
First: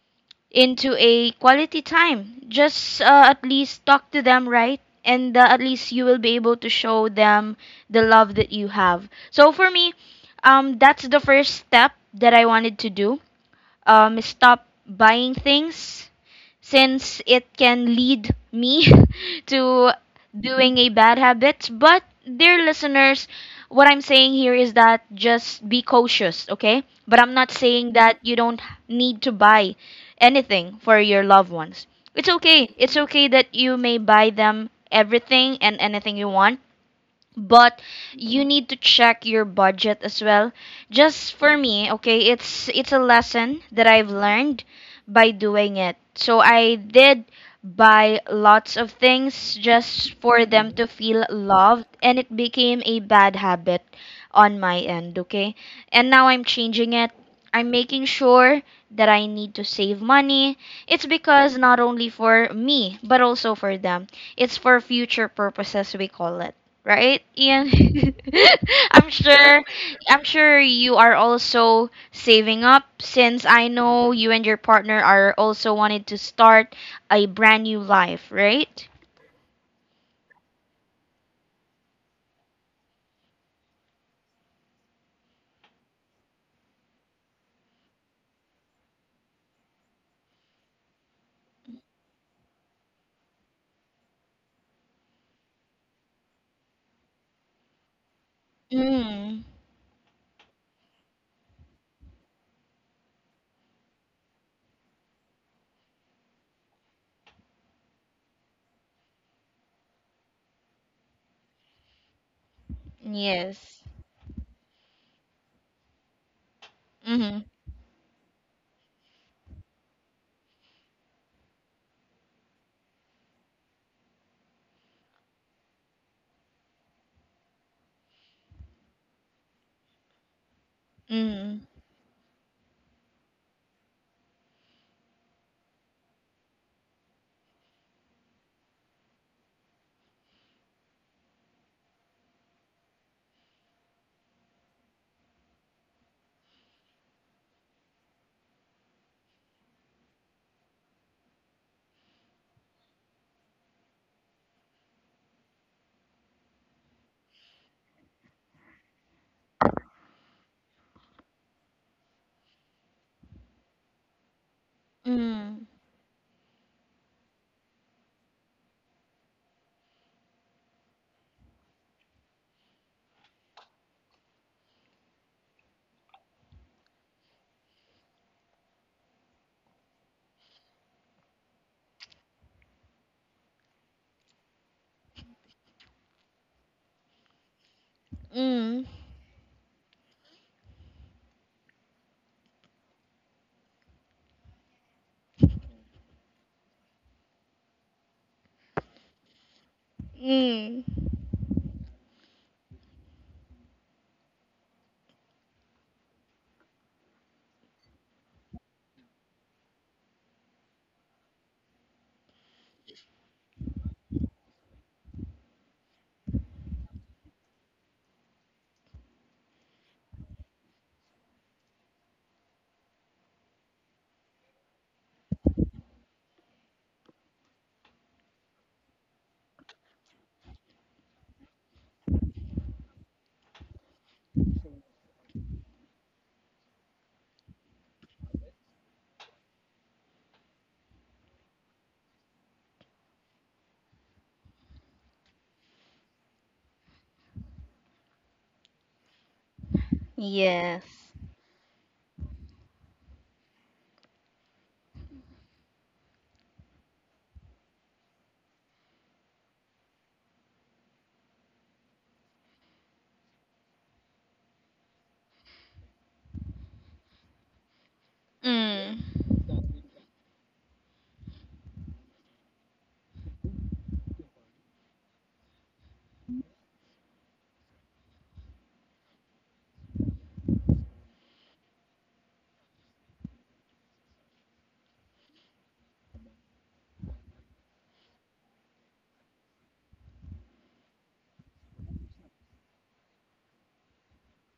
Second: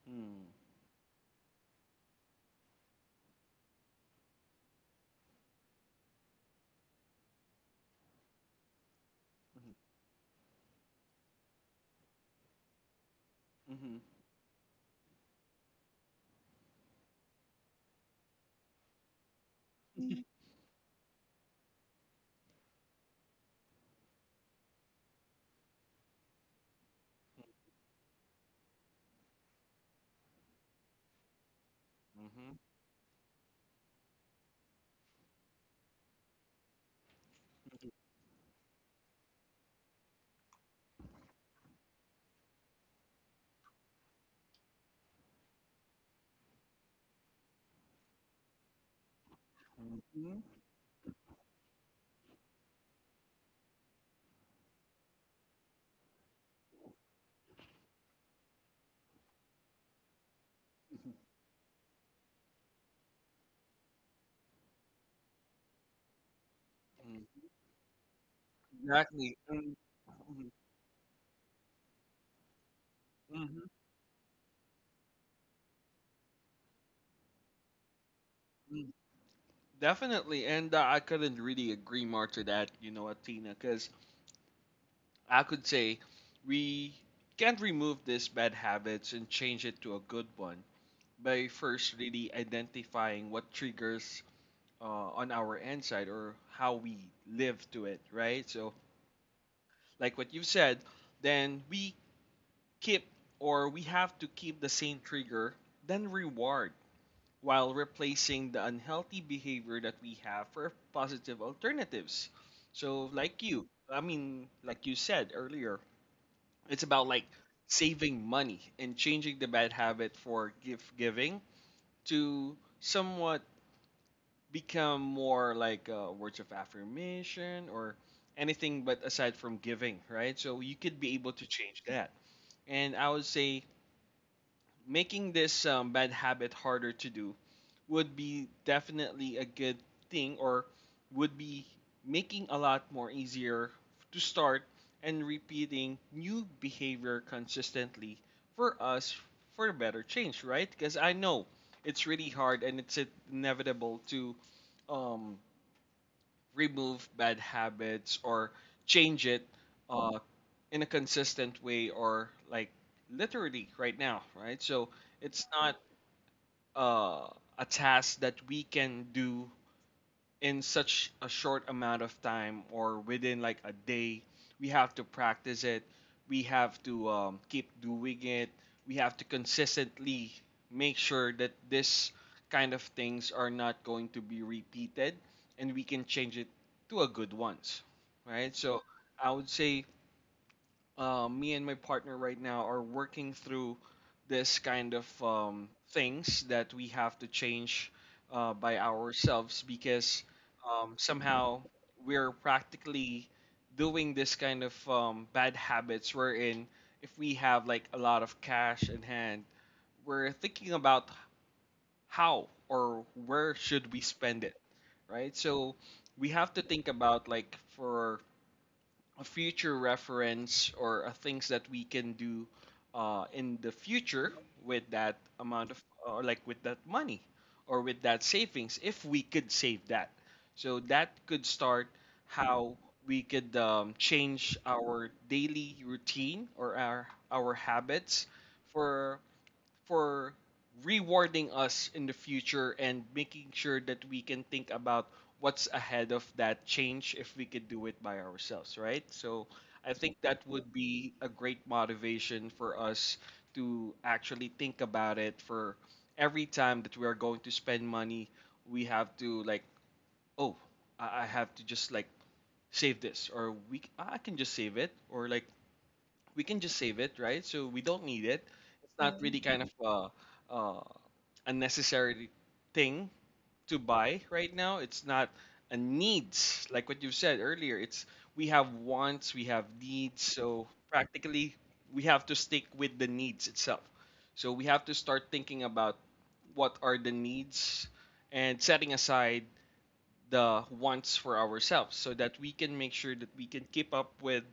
S2: Mhm.
S1: into a quality time. Just at least talk to them, right? And at least you will be able to show them the love that you have. So for me, that's the first step that I wanted to do.
S2: Mhm.
S1: Stop buying things since it can lead me to
S2: Mhm.
S1: doing a bad habit. But, dear listeners, what I'm saying here is that just be cautious, okay? But I'm not saying that you don't need to buy anything for your loved ones. It's
S2: Mhm.
S1: okay. It's okay that you may buy them everything and anything you want but you need to check your budget as well just for me, okay? It's a lesson that I've learned by doing it. So I did buy lots of things just for them to feel loved and it became a bad habit on my end, okay? And now I'm changing it. I'm making sure that I need to save money. It's
S2: Mhm.
S1: because not only for me but also for them. It's for future purposes we call it, right,
S2: Mm,
S1: Ian? i'm
S2: exactly.
S1: sure
S2: Mm,
S1: I'm
S2: mhm,
S1: sure you are also saving up since I
S2: mhm,
S1: know you and your partner are also wanted to start a brand new life, right?
S2: mhm. Definitely, and I couldn't really agree more to that, Athena, because I could say we can't remove these bad habits and change it to a good one by first really identifying what triggers, on our end side, or how we live to it, right? So,
S1: Mm.
S2: like what you said, then we keep, or we have to keep the same trigger, then reward, while replacing the unhealthy behavior that we have for positive alternatives. So, like you,
S1: Yes.
S2: I mean, like you said earlier, it's about, like,
S1: Hmm.
S2: saving money and changing the bad habit for gift giving to somewhat become more like, words of affirmation, or anything but aside from giving, right? So you could be able to
S1: Mm.
S2: change that. And I would say, making this bad habit harder to do would be definitely a good thing, or would be making a lot more easier to start and repeating new behavior consistently for us, for a better change, right? Because I know it's really hard, and it's inevitable to, um, remove bad habits or change it, uh, in a consistent way, or like, literally right now, right? So it's
S1: Mm.
S2: not, uh, a task that we can do in such a short amount of time or within like a day. We have to practice it, we have to keep doing it, we have to consistently make sure that this kind of things are not going to be repeated, and we can change it to a good ones, right?
S1: Mm.
S2: So I would say, me and my partner right now are working through this kind of things that we have to change, by ourselves, because
S1: Mm.
S2: somehow we're practically doing this kind of bad habits, wherein if we have like a lot of cash in hand, we're thinking about how or where should we spend it, right? So we have to think about, like, for a future reference, or things that we can do, in the future, with that amount of, or like, with that money, or with that savings if we could save that. So that could start how we could, change our daily routine, or our habits for for rewarding us in the future, and making sure that we can think about what's ahead of that change if we could do it by ourselves, right? So I think that would
S1: Yes.
S2: be a great motivation for us to actually think about it. For every time that we are going to spend money, we have to, like, oh, I have to just like save this, or we I can just save it, or like, we can just save it, right? So we don't need it. It's not
S1: Mm.
S2: really, mm-hmm, kind of, uh, uh, a necessary thing to buy right now. It's not a needs like what you said earlier. It's, we have wants, we have needs. So practically, we have to stick with the needs itself. So we have to start thinking about what are the needs, and setting aside the wants for ourselves so that we can make sure that we can keep up with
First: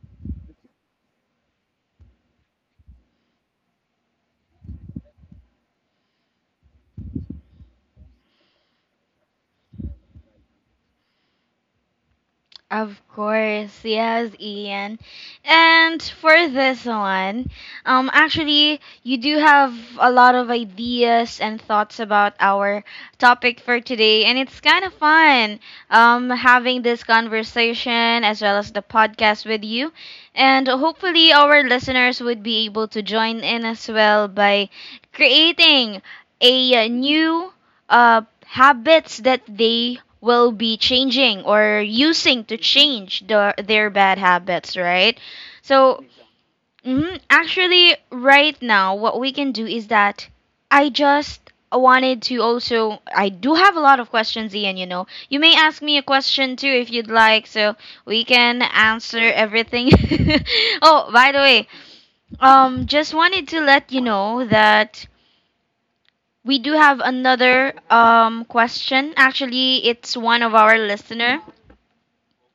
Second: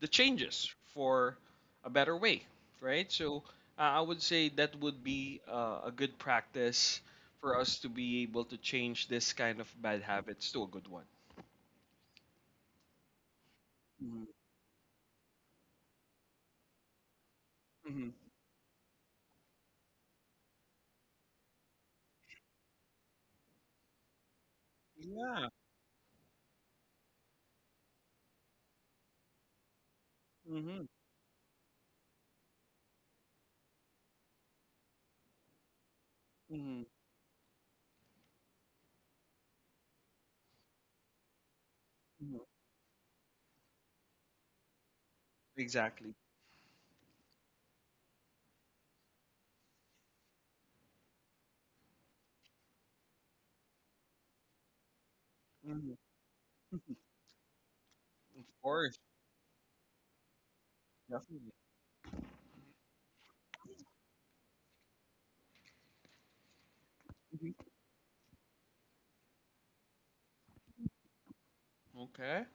S2: the changes for a better way, right? So, I would say that would be, a good practice for us to be able to change this kind of bad habits to a good one.
S1: Of course, yes, Ian. And for this one,
S2: Mm-hmm.
S1: actually, you do have a lot of ideas and thoughts about our topic for today, and it's kind of
S2: Yeah.
S1: fun, having this conversation as well as the podcast with you. And
S2: Hmm.
S1: hopefully, our listeners would be able to join in as well by creating
S2: Hmm.
S1: a new habits that they will be changing or
S2: Hmm.
S1: using to change the, their bad habits, right? So,
S2: Exactly.
S1: mhm, actually, right now, what we can do is that I just wanted to also. I do have a lot of questions, Ian, you know. You may ask
S2: Hmm.
S1: me a question too if you'd like, so we
S2: Of
S1: can
S2: course,
S1: answer everything. Oh, by the
S2: definitely.
S1: way, just wanted to let you know that we do have
S2: Mhm.
S1: another question. Actually, it's one of our listener.
S2: Okay.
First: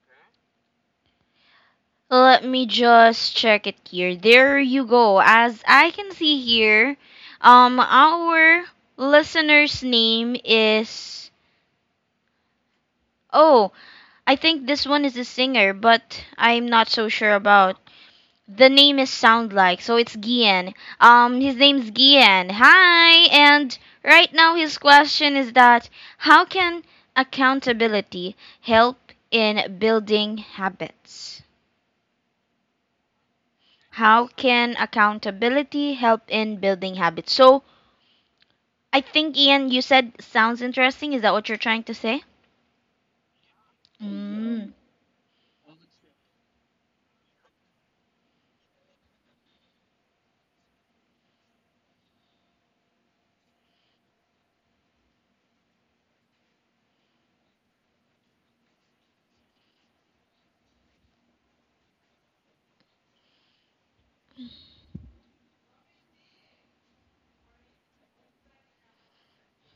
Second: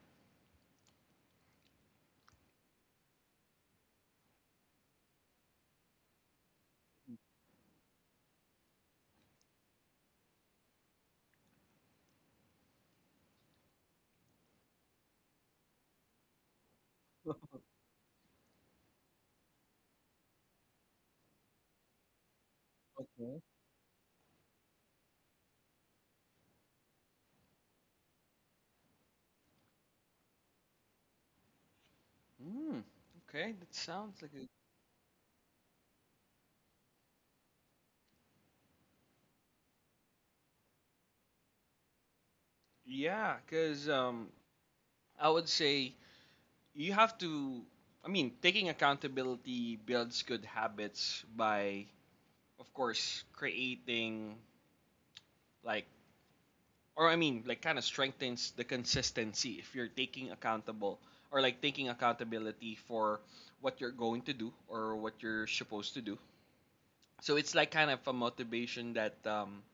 S1: Let me just check it here. There you go. As I can see here, our listener's name is Oh, I think this one is a singer, but I'm not so sure about. The name is sound like, so it's Gian. His name's Gian. Hi, and right now his question is that how can accountability help in building habits?
S2: Mm, okay, that sounds
S1: How
S2: like a.
S1: can accountability help in building habits? So I think Ian, you said sounds interesting. Is that what you're trying to say?
S2: Yeah, because
S1: Mm.
S2: I would say you have to. I mean, taking accountability builds good habits by, of course, creating, like, or I mean, like, kind of strengthens the consistency if you're taking accountable, or like, taking accountability for what you're going to do or what you're supposed to do. So it's like kind of a motivation that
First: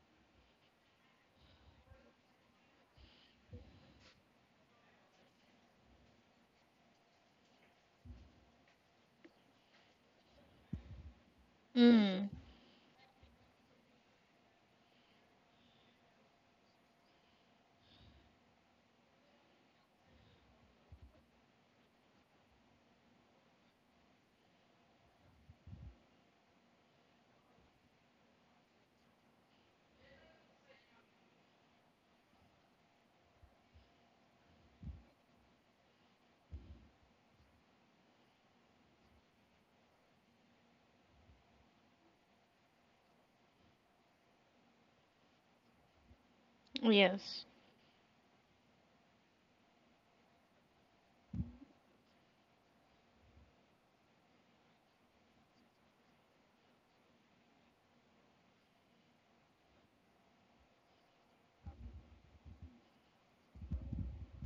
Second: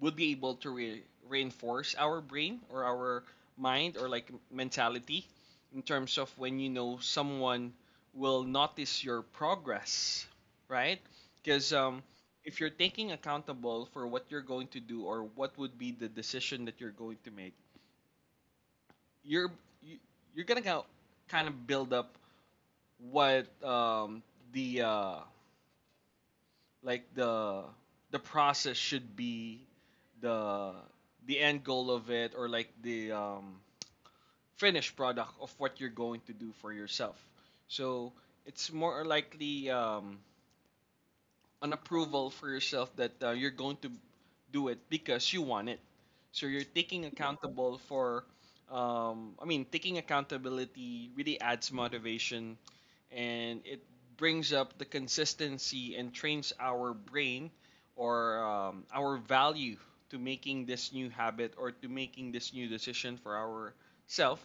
S2: would be able to reinforce our brain, or our mind, or like, mentality, in terms of when you know someone will notice your progress, right? Because
S1: Mm.
S2: if you're taking accountable for what you're going to do, or what would be the decision that you're going to make, you're you, you're gonna go, kind of build up what, the, like, the process should be, the the end goal of it, or like, the finished product of what you're going to do for yourself. So it's more likely, an approval for yourself that, you're going to do it because you want it. So you're taking
S1: Yes.
S2: accountable for, I mean, taking accountability really adds motivation, and it brings up the consistency and trains our brain, or our value, to making this new habit, or to making this new decision for ourself.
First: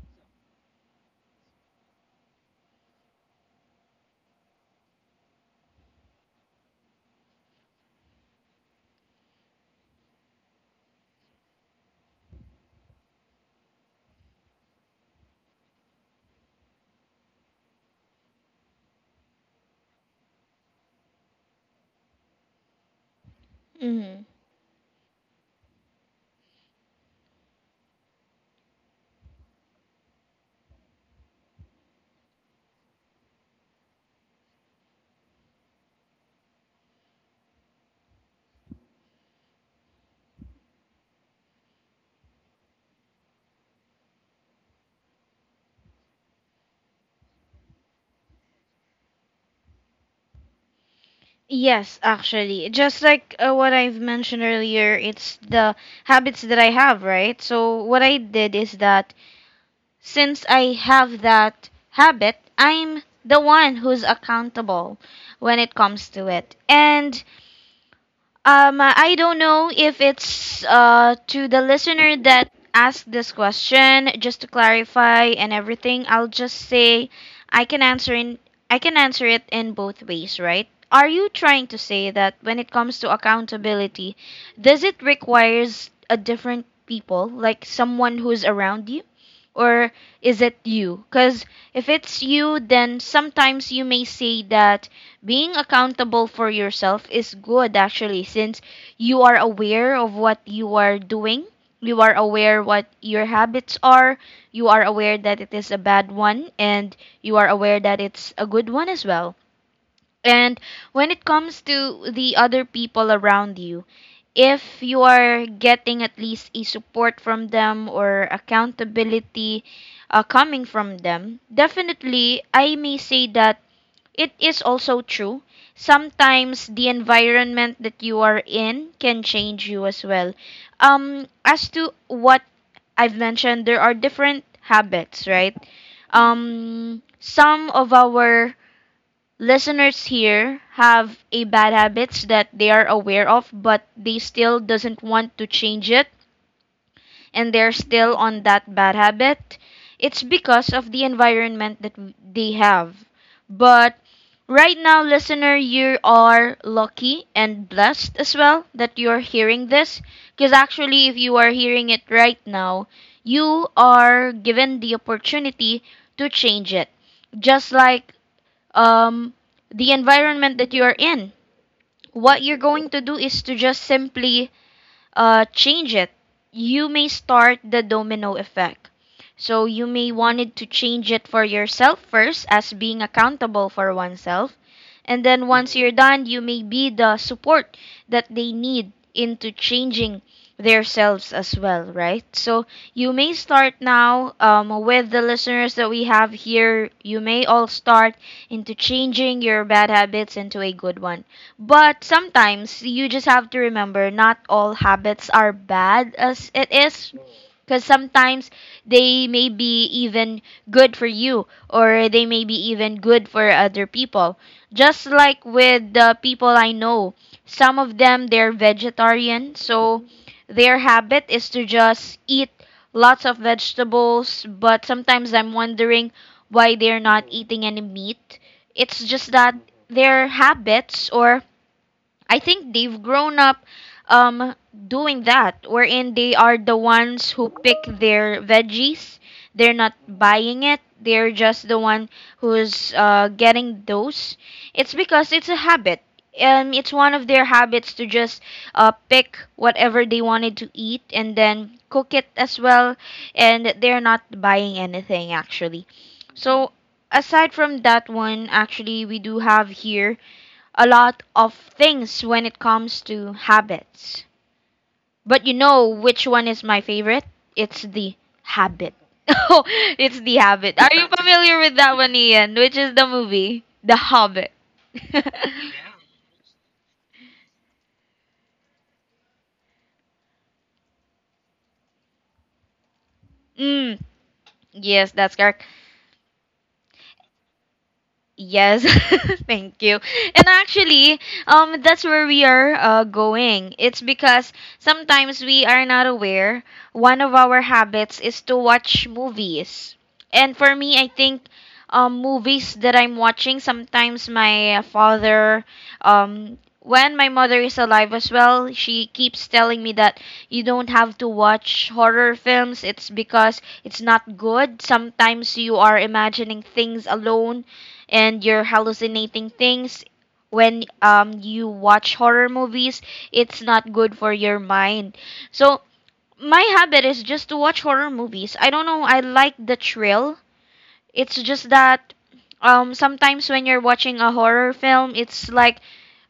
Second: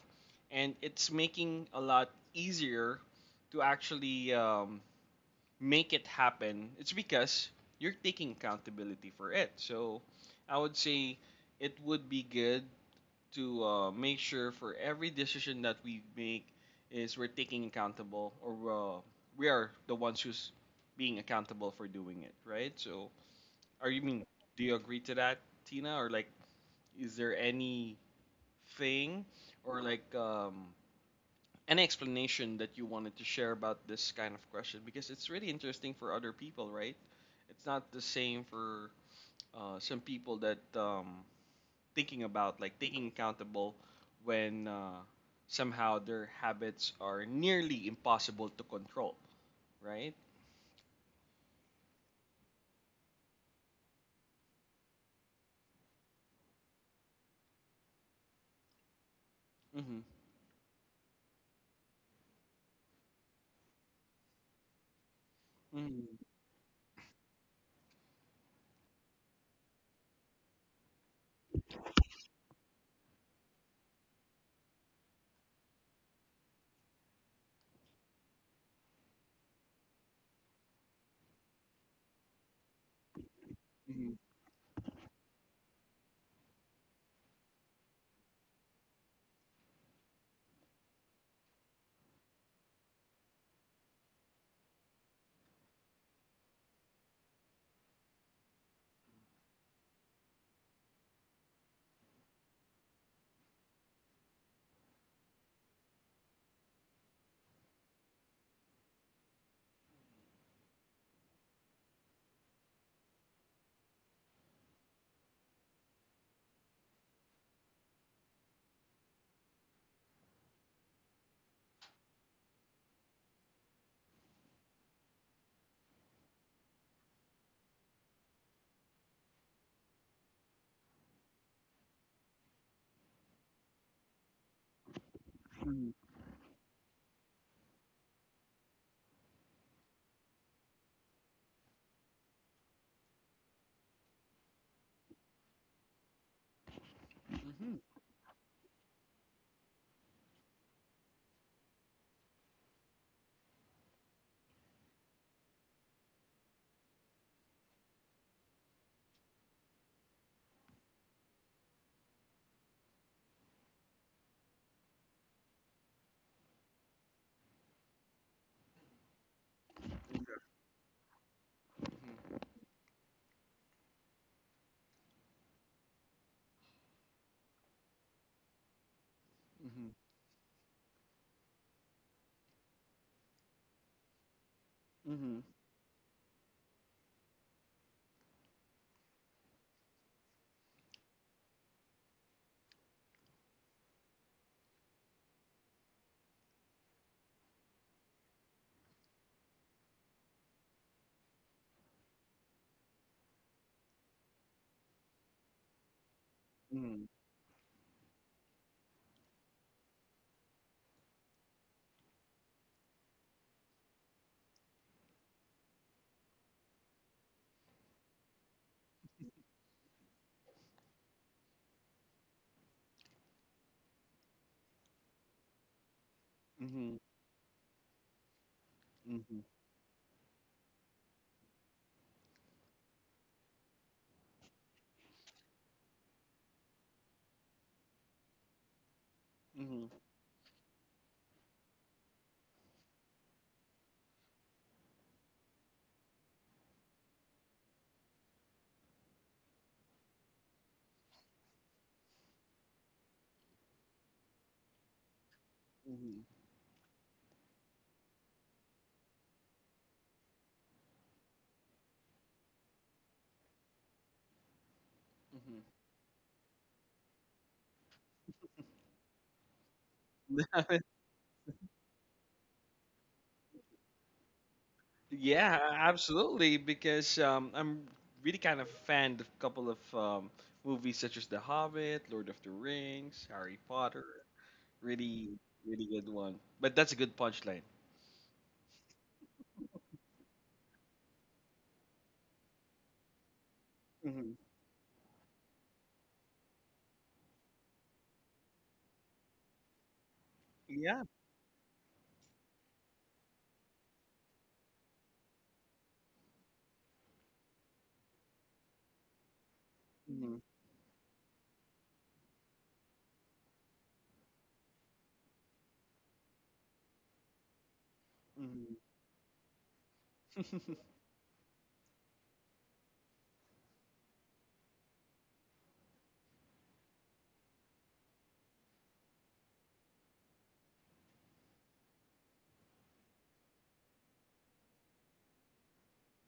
S2: And it's making a lot easier to actually, make it happen. It's because you're taking accountability for it. So I would say it would be good to, make sure for every decision that we make, is we're taking accountable, or we are the ones who's being accountable for doing it, right? So, are you mean, do you agree to that, Tina? Or like, is there any thing, or like, any explanation that you wanted to share about this kind of question, because it's really interesting for other people, right? It's not the same for, some people that, thinking about like taking accountable when, somehow their habits are nearly impossible to control, right?
S1: Yes, actually. Just like what I've mentioned earlier, it's the habits that I have, right? So, what I did is that
S2: Mm-hmm.
S1: since I have that habit, I'm the one who's accountable when it
S2: Mm-hmm.
S1: comes to it. And I don't know if it's to the listener that asked this question. Just to clarify and everything, I'll just say I can answer in I can answer it in both ways, right? Are you trying to say that when it comes to accountability, does it requires a different people, like someone who's around you? Or is it you? Because if it's you, then sometimes you may say that being accountable for yourself is good actually since you are aware of what you are doing, you are aware what your habits are, you are aware that it is a bad one, and you are aware that it's a good one as well. And when it comes to the other people around you, if you are getting at least a support from them or accountability coming from them, definitely I may say that it is also true. Sometimes the environment that you are in can change you as well. As to what I've mentioned, there are different habits, right?
S2: Mm-hmm.
S1: Some of our listeners here have a bad habits that they are aware of, but they still doesn't want to change it
S2: Mm-hmm.
S1: and they're
S2: Mm-hmm.
S1: still on that bad habit, it's because of the environment that they have. But right now, listener, you are lucky and blessed as well that you're hearing this. Because actually, if you are hearing it right now, you are given the opportunity to change it. Just like um, the environment that you are in. What you're going to do is to just simply change it. You may start the domino effect. So you may wanted to change it for yourself first as being accountable for oneself. And
S2: Mm-hmm.
S1: then once you're done, you may be the support that they need into changing themselves as well, right? So you may start now with the listeners that we have here. You may all start into changing your bad habits into a good one. But sometimes you just have to remember not all habits are bad as it
S2: Mm-hmm.
S1: is. Because sometimes they may be even good for you or they may be even good for other people. Just like with the people I know, some of them they're vegetarian, so their habit is to just eat lots of vegetables, but sometimes I'm wondering why
S2: Mm-hmm.
S1: they're not eating any meat. It's just
S2: Mm-hmm.
S1: that their habits or I think they've grown up um, doing that, wherein they are the ones who pick their veggies. They're
S2: Mm-hmm.
S1: not buying it. They're just the one who's getting those. It's because it's a habit. It's one of their habits to just pick whatever they wanted to eat and then cook it as well. And they're not buying anything actually. So aside from that one, actually, we do have here a lot of things when it comes to habits. But you
S2: Mm-hmm.
S1: know which one is my favorite? It's the habit. Oh, it's the habit. Are you familiar with that one, Ian? Which is the movie? The Hobbit.
S2: Yeah, absolutely. Because I'm really kind of fan of a couple of movies such as The Hobbit, Lord of the Rings, Harry
S1: Yeah.
S2: Potter.
S1: Yes, that's
S2: Really,
S1: correct.
S2: really good one. But that's a good punchline.
S1: Yes, thank you. And actually, that's where we are going. It's
S2: Mm-hmm.
S1: because sometimes we are not aware. One of our habits is to watch movies. And for me,
S2: Yeah.
S1: I think movies that I'm watching, sometimes my father, when my mother is alive as well, she keeps telling me that you don't have to watch horror films. It's because it's not good. Sometimes you are imagining things alone and you're
S2: Mm-hmm.
S1: hallucinating things
S2: Hmm.
S1: when you watch horror movies, it's not good for your mind. So my habit is just to watch horror movies. I don't know, I like the thrill. It's just that sometimes when you're watching a horror film, it's like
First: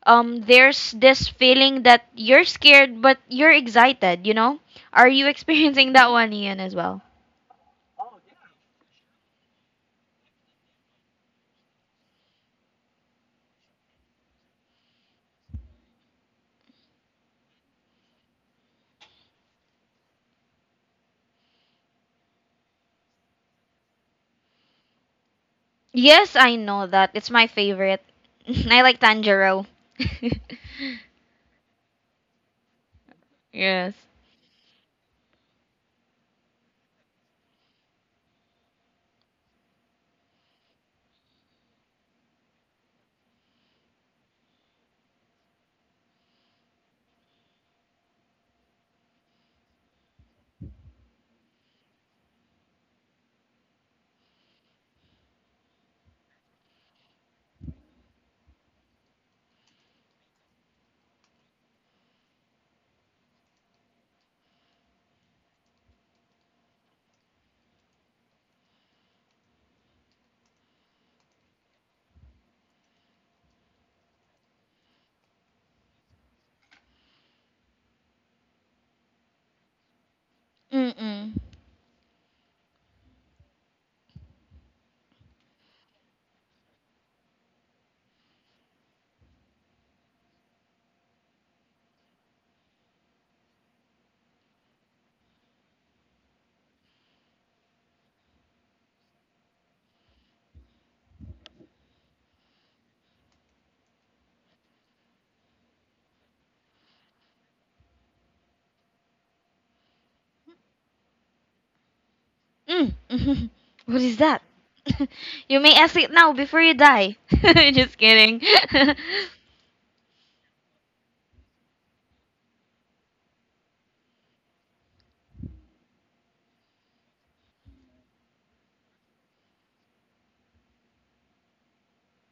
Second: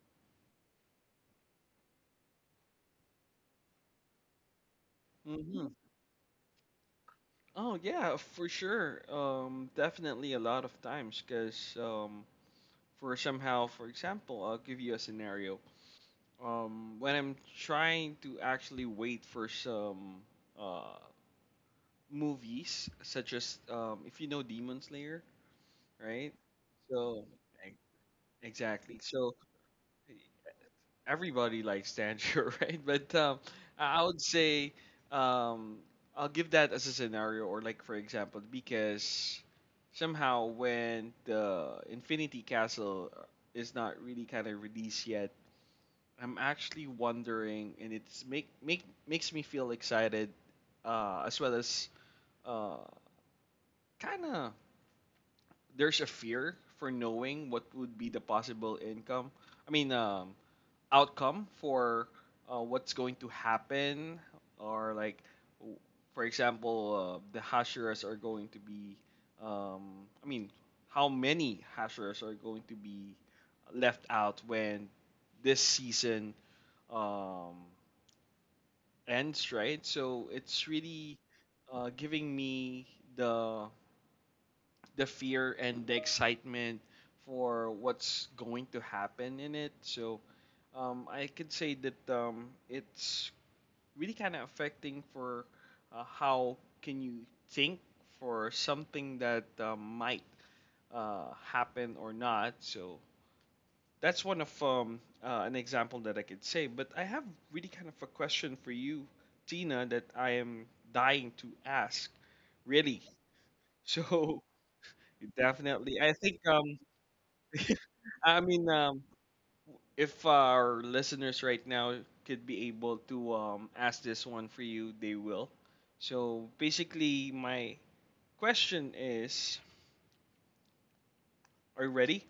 S1: there's this feeling that you're scared but you're excited. Are you
S2: Hmm.
S1: experiencing that one, Ian, as well?
S2: Oh yeah, for sure. Definitely a lot of times, because for somehow, for example, I'll give you a scenario. When I'm trying to actually wait for some uh movies, such as, if you know Demon Slayer,
S1: Yes,
S2: right?
S1: I know that.
S2: So,
S1: It's my
S2: e-
S1: favorite. I
S2: exactly.
S1: like
S2: So
S1: Tanjiro.
S2: everybody likes Tanjiro, right? But, um,
S1: Yes.
S2: I I would say, um, I'll give that as a scenario, or like, for example, because somehow when the Infinity Castle, is not really kind of released yet, I'm actually wondering, and it's makes me feel excited, as well as, uh, kind of, there's a fear for knowing what would be the possible income. I mean, outcome for, what's going to happen, or like, w- for example, the hashers are going to be. I mean, how many hashers are going to be left out when this season, um, ends, right? So it's really,
S1: Mm-mm.
S2: giving me the the fear and the excitement for what's going to happen in it. So, I could say that, it's really kind of affecting for, how can you think for something that, might, happen or not. So that's one of, an example that I could say. But I have really kind of a question for you, Tina, that I am dying to ask.
S1: Mm.
S2: Really.
S1: What is that?
S2: So,
S1: You may ask
S2: definitely,
S1: it
S2: I
S1: now
S2: think,
S1: before you die. Just
S2: I
S1: kidding.
S2: mean, if our listeners right now could be able to, ask this one for you, they will. So basically, my question is, are you ready?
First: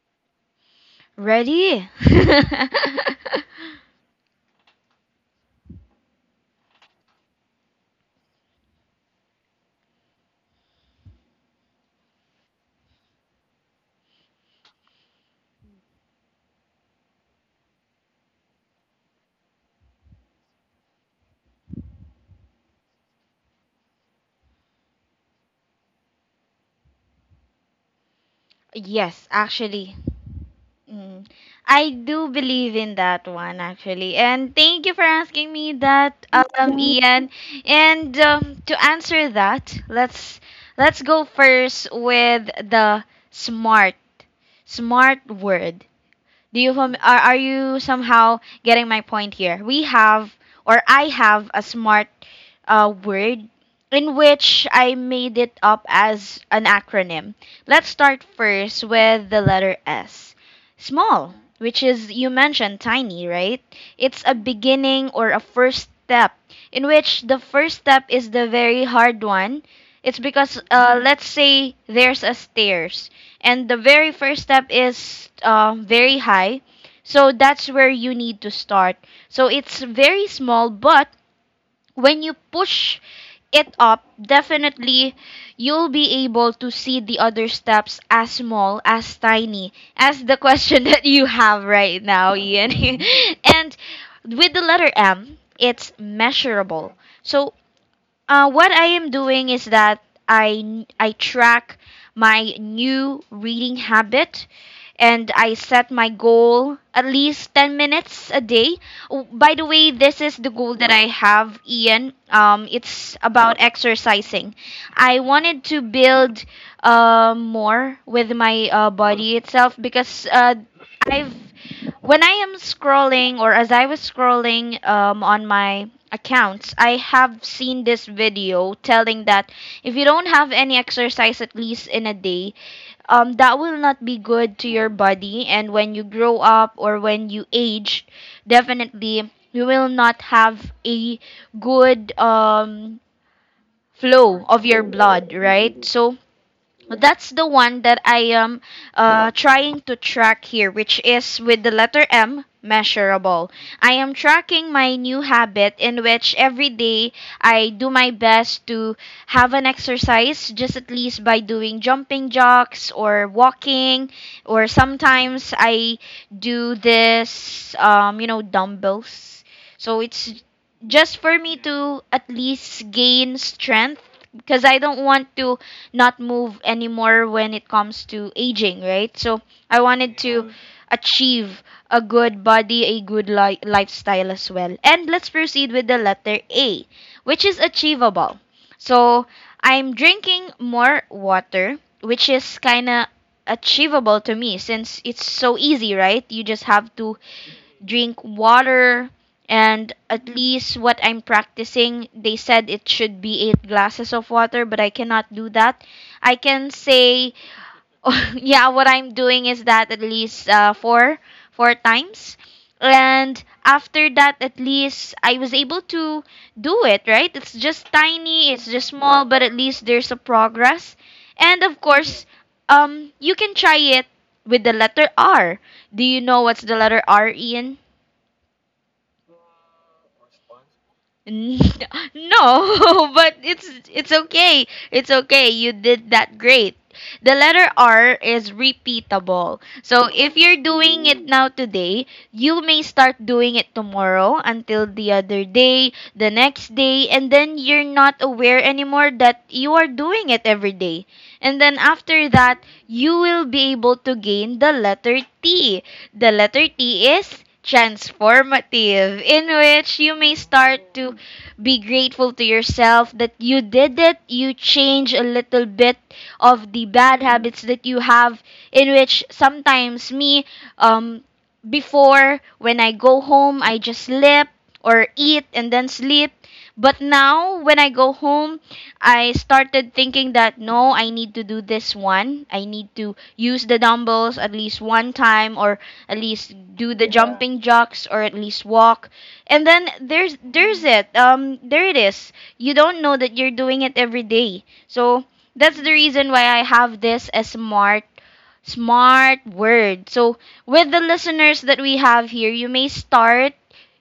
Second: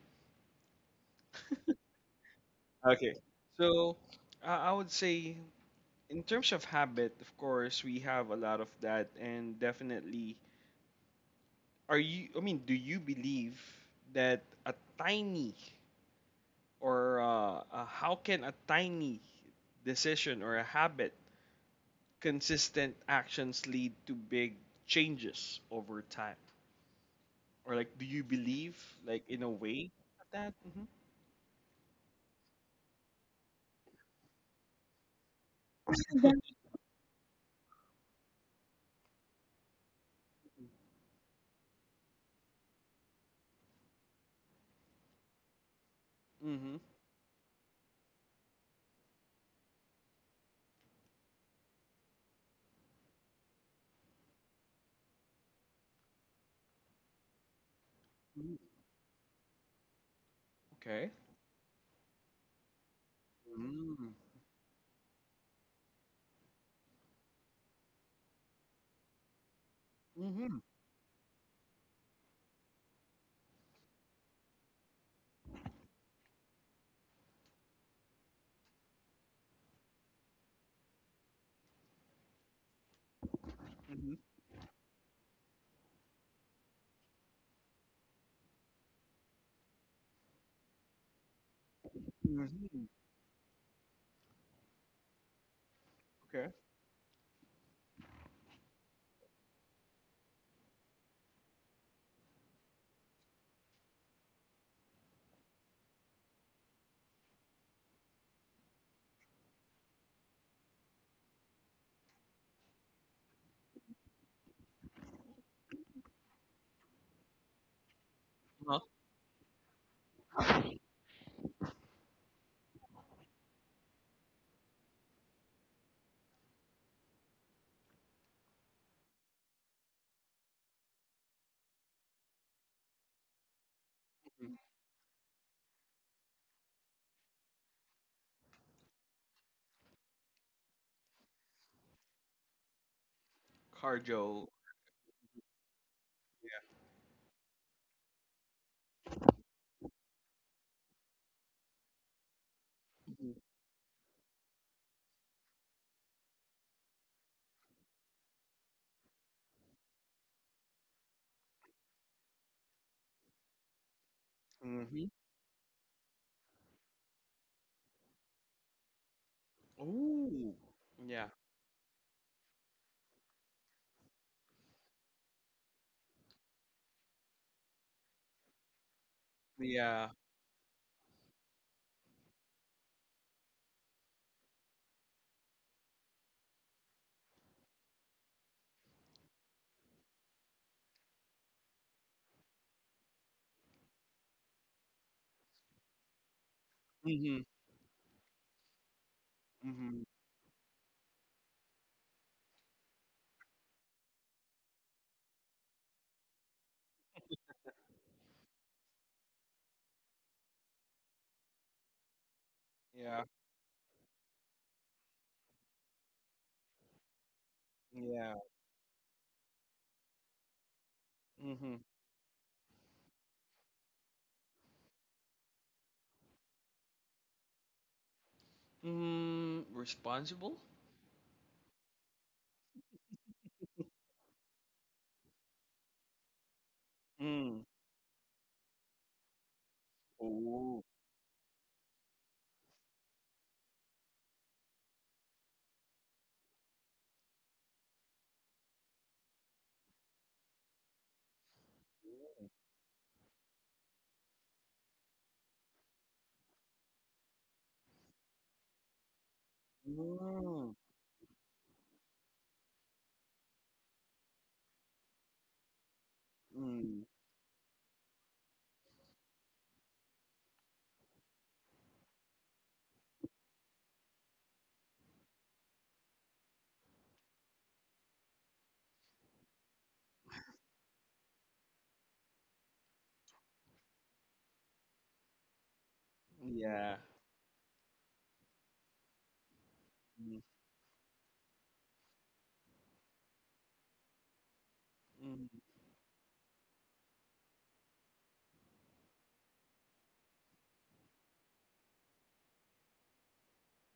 S1: Ready?
S2: Okay. So I would say, in terms of habit, of course, we have a lot of that, and definitely, are you? I mean, do you believe that a tiny, or, how can a tiny decision or a habit, consistent actions lead to big changes over time? Or like, do you believe like
S1: Yes,
S2: in a way
S1: actually.
S2: of that? Mm-hmm.
S1: Mm. I do believe in that one actually. And thank you for asking me that, Ian. And to answer that, let's go first with the smart smart word. Do you
S2: Mm-hmm.
S1: are you somehow getting my point here? We have or I have a smart word in which I made it up as an acronym. Let's start
S2: Ooh,
S1: first with the letter S.
S2: okay.
S1: Small, which is you mentioned tiny, right?
S2: Mm-hmm.
S1: It's a beginning or a first step in which the first step is the very hard one. It's
S2: Mm-hmm.
S1: because let's say there's a stairs and the very first step is very high, so that's where you need to start. So it's very small, but when you push it up definitely you'll be able to see the other steps as small as tiny as the question that you have right now, Ian.
S2: Mm-hmm.
S1: And with the letter M, it's
S2: Okay.
S1: measurable. So what I am doing is that I track my new reading habit and I set my goal at least 10 minutes a day. Oh, by the way, this is the goal that I have, Ian. It's about exercising. I wanted to build more with my
S2: Well,
S1: body itself, because I've when I am scrolling or as I was scrolling on my accounts, I have seen this video telling that if you don't have any exercise at least in a day, that will not be
S2: mhm.
S1: good to your body. And when you grow up or when you age, definitely you will not have a good flow
S2: Cardio.
S1: of your blood, right? So that's the one that I am trying to track here, which is with the letter M, measurable. I am tracking my new habit in which every day I do my best to have an exercise, just at least by doing jumping jacks or walking, or
S2: Mm-hmm.
S1: sometimes I do this, dumbbells. So it's
S2: Oh.
S1: just
S2: Yeah.
S1: for me to at least gain strength, because I don't want to not move anymore when it comes to aging, right? So I
S2: Yeah.
S1: wanted to achieve a good body, a good lifestyle as well. And let's proceed with the letter A, which is achievable. So I'm drinking more water, which is kind of achievable to me since it's so easy, right? You just have to
S2: Mm-hmm.
S1: drink water, and
S2: Mm-hmm.
S1: at least what I'm practicing, they said it should be eight glasses of water, but I cannot do that. I can say, yeah, what I'm doing is that at least four times,
S2: Yeah.
S1: and after that, at least I was able to do it. Right? It's just
S2: Yeah.
S1: tiny, it's just small, but at least there's a progress, and
S2: Mm-hmm.
S1: of course, you can try it with the letter R. Do you know what's the letter R, Ian?
S2: Mm, responsible?
S1: N- No, but it's okay. It's okay. You did that great. The
S2: Mm.
S1: letter R is repeatable. So if you're
S2: Oh.
S1: doing it now today, you may start doing it tomorrow until the other day, the next day, and then you're not aware anymore that you are doing it every day. And then after that, you will be able to gain the letter T. The letter T is transformative, in which you may
S2: Mm.
S1: start to be grateful to yourself that you did it. You change a little bit of the
S2: Mm.
S1: bad habits that you have, in which sometimes me, um, before when I go home, I just sleep or eat and then sleep. But now, when I go home, I started thinking that no, I need to do this one. I need to use the dumbbells at least one time, or at least do
S2: Yeah.
S1: the jumping jacks, or at least walk, and then
S2: Mm.
S1: there's it. There it is. You don't know that you're doing it every day. So
S2: Mm.
S1: that's the reason why I have this as smart word. So, with the listeners that we have here, you may start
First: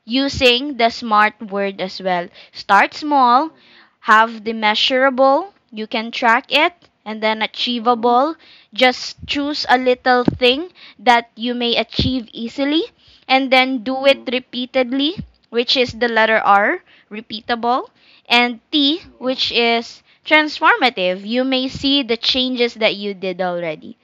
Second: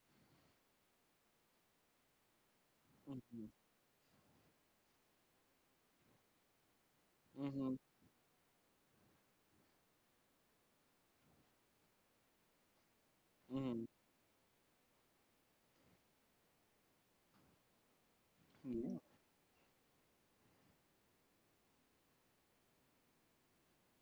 S1: using the smart word as well. Start
S2: Mhm,
S1: small, have the measurable, you can track it, and then
S2: mhm,
S1: achievable. Just choose a little thing that you may achieve easily, and then
S2: mhm.
S1: do it repeatedly, which is the letter R, repeatable, and T,
S2: Yeah,
S1: which is transformative. You may see the changes that you did already.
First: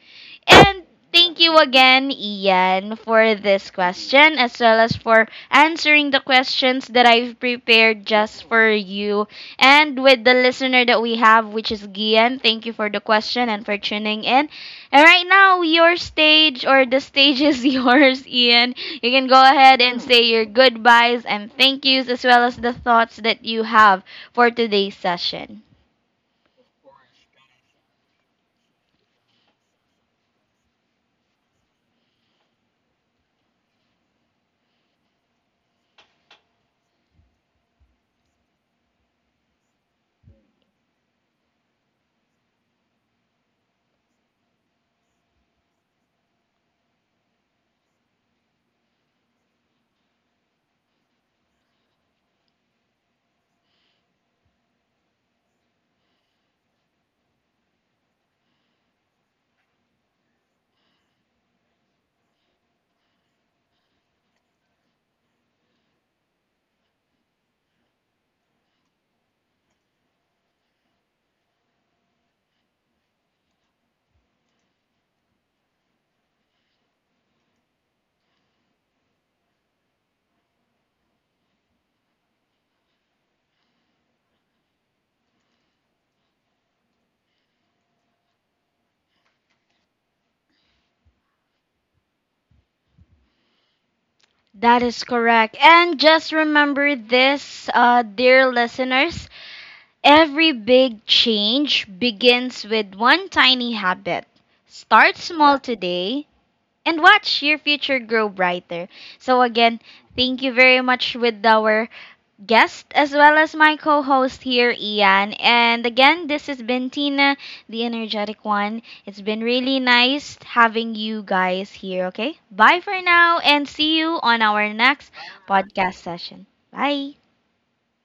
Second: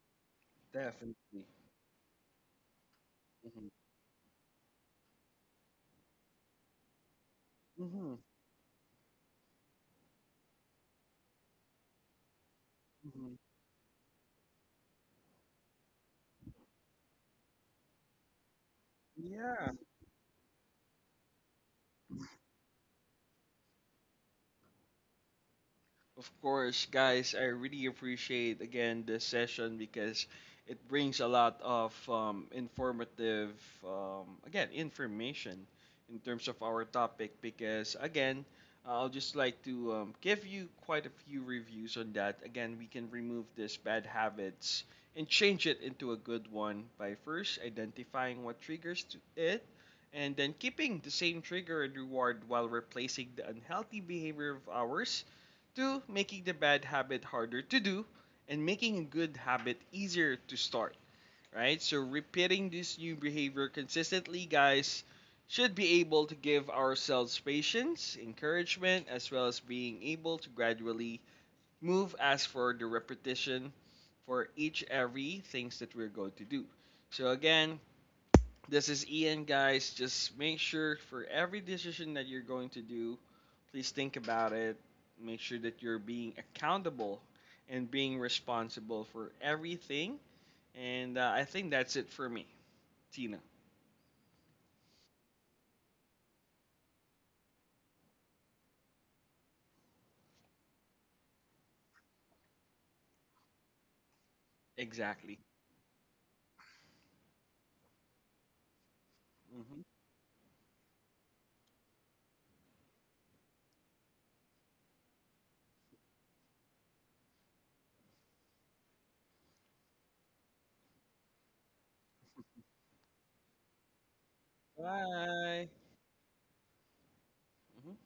S1: And thank
S2: definitely.
S1: you again, Ian, for
S2: Mhm,
S1: this question as well as for answering the questions that I've prepared
S2: mhm,
S1: just for you. And with the listener that we have, which is Gian, thank you for the
S2: mhm.
S1: question and for tuning in. And right now, your stage or the stage is yours, Ian. You can go
S2: Yeah.
S1: ahead and say your goodbyes and thank yous as well as the thoughts that you have for today's session.
S2: Of course, guys, I really appreciate again this session, because it brings a lot of informative, again, information in terms of our topic. Because again, I'll just like to, give you quite a few reviews on that. Again, we can remove this bad habits and change it into a good one by first identifying what triggers to it, and then keeping the same trigger and reward while replacing the unhealthy behavior of ours. Two, making the bad habit harder to do and making a good habit easier to start, right? So, repeating this new behavior consistently, guys, should be able to give ourselves patience, encouragement, as well as being able to gradually move as for the repetition for each every things that we're going to do. So again, this is Ian, guys. Just make sure for every decision that you're going to do, please think about it. Make sure that you're being accountable and being responsible for everything. And I think that's it for me, Tina.
S1: That is correct. And just remember this, dear listeners, every big change begins with one tiny habit. Start
S2: Exactly.
S1: small today and watch your future grow brighter. So, again,
S2: Hmm.
S1: thank you very much with our guest as well as my co host here, Ian. And again, this has been Tina, the energetic one. It's been really nice having you guys here, okay? Bye for now and see you on our next
S2: Bye.
S1: podcast session. Bye.
S2: Mhm.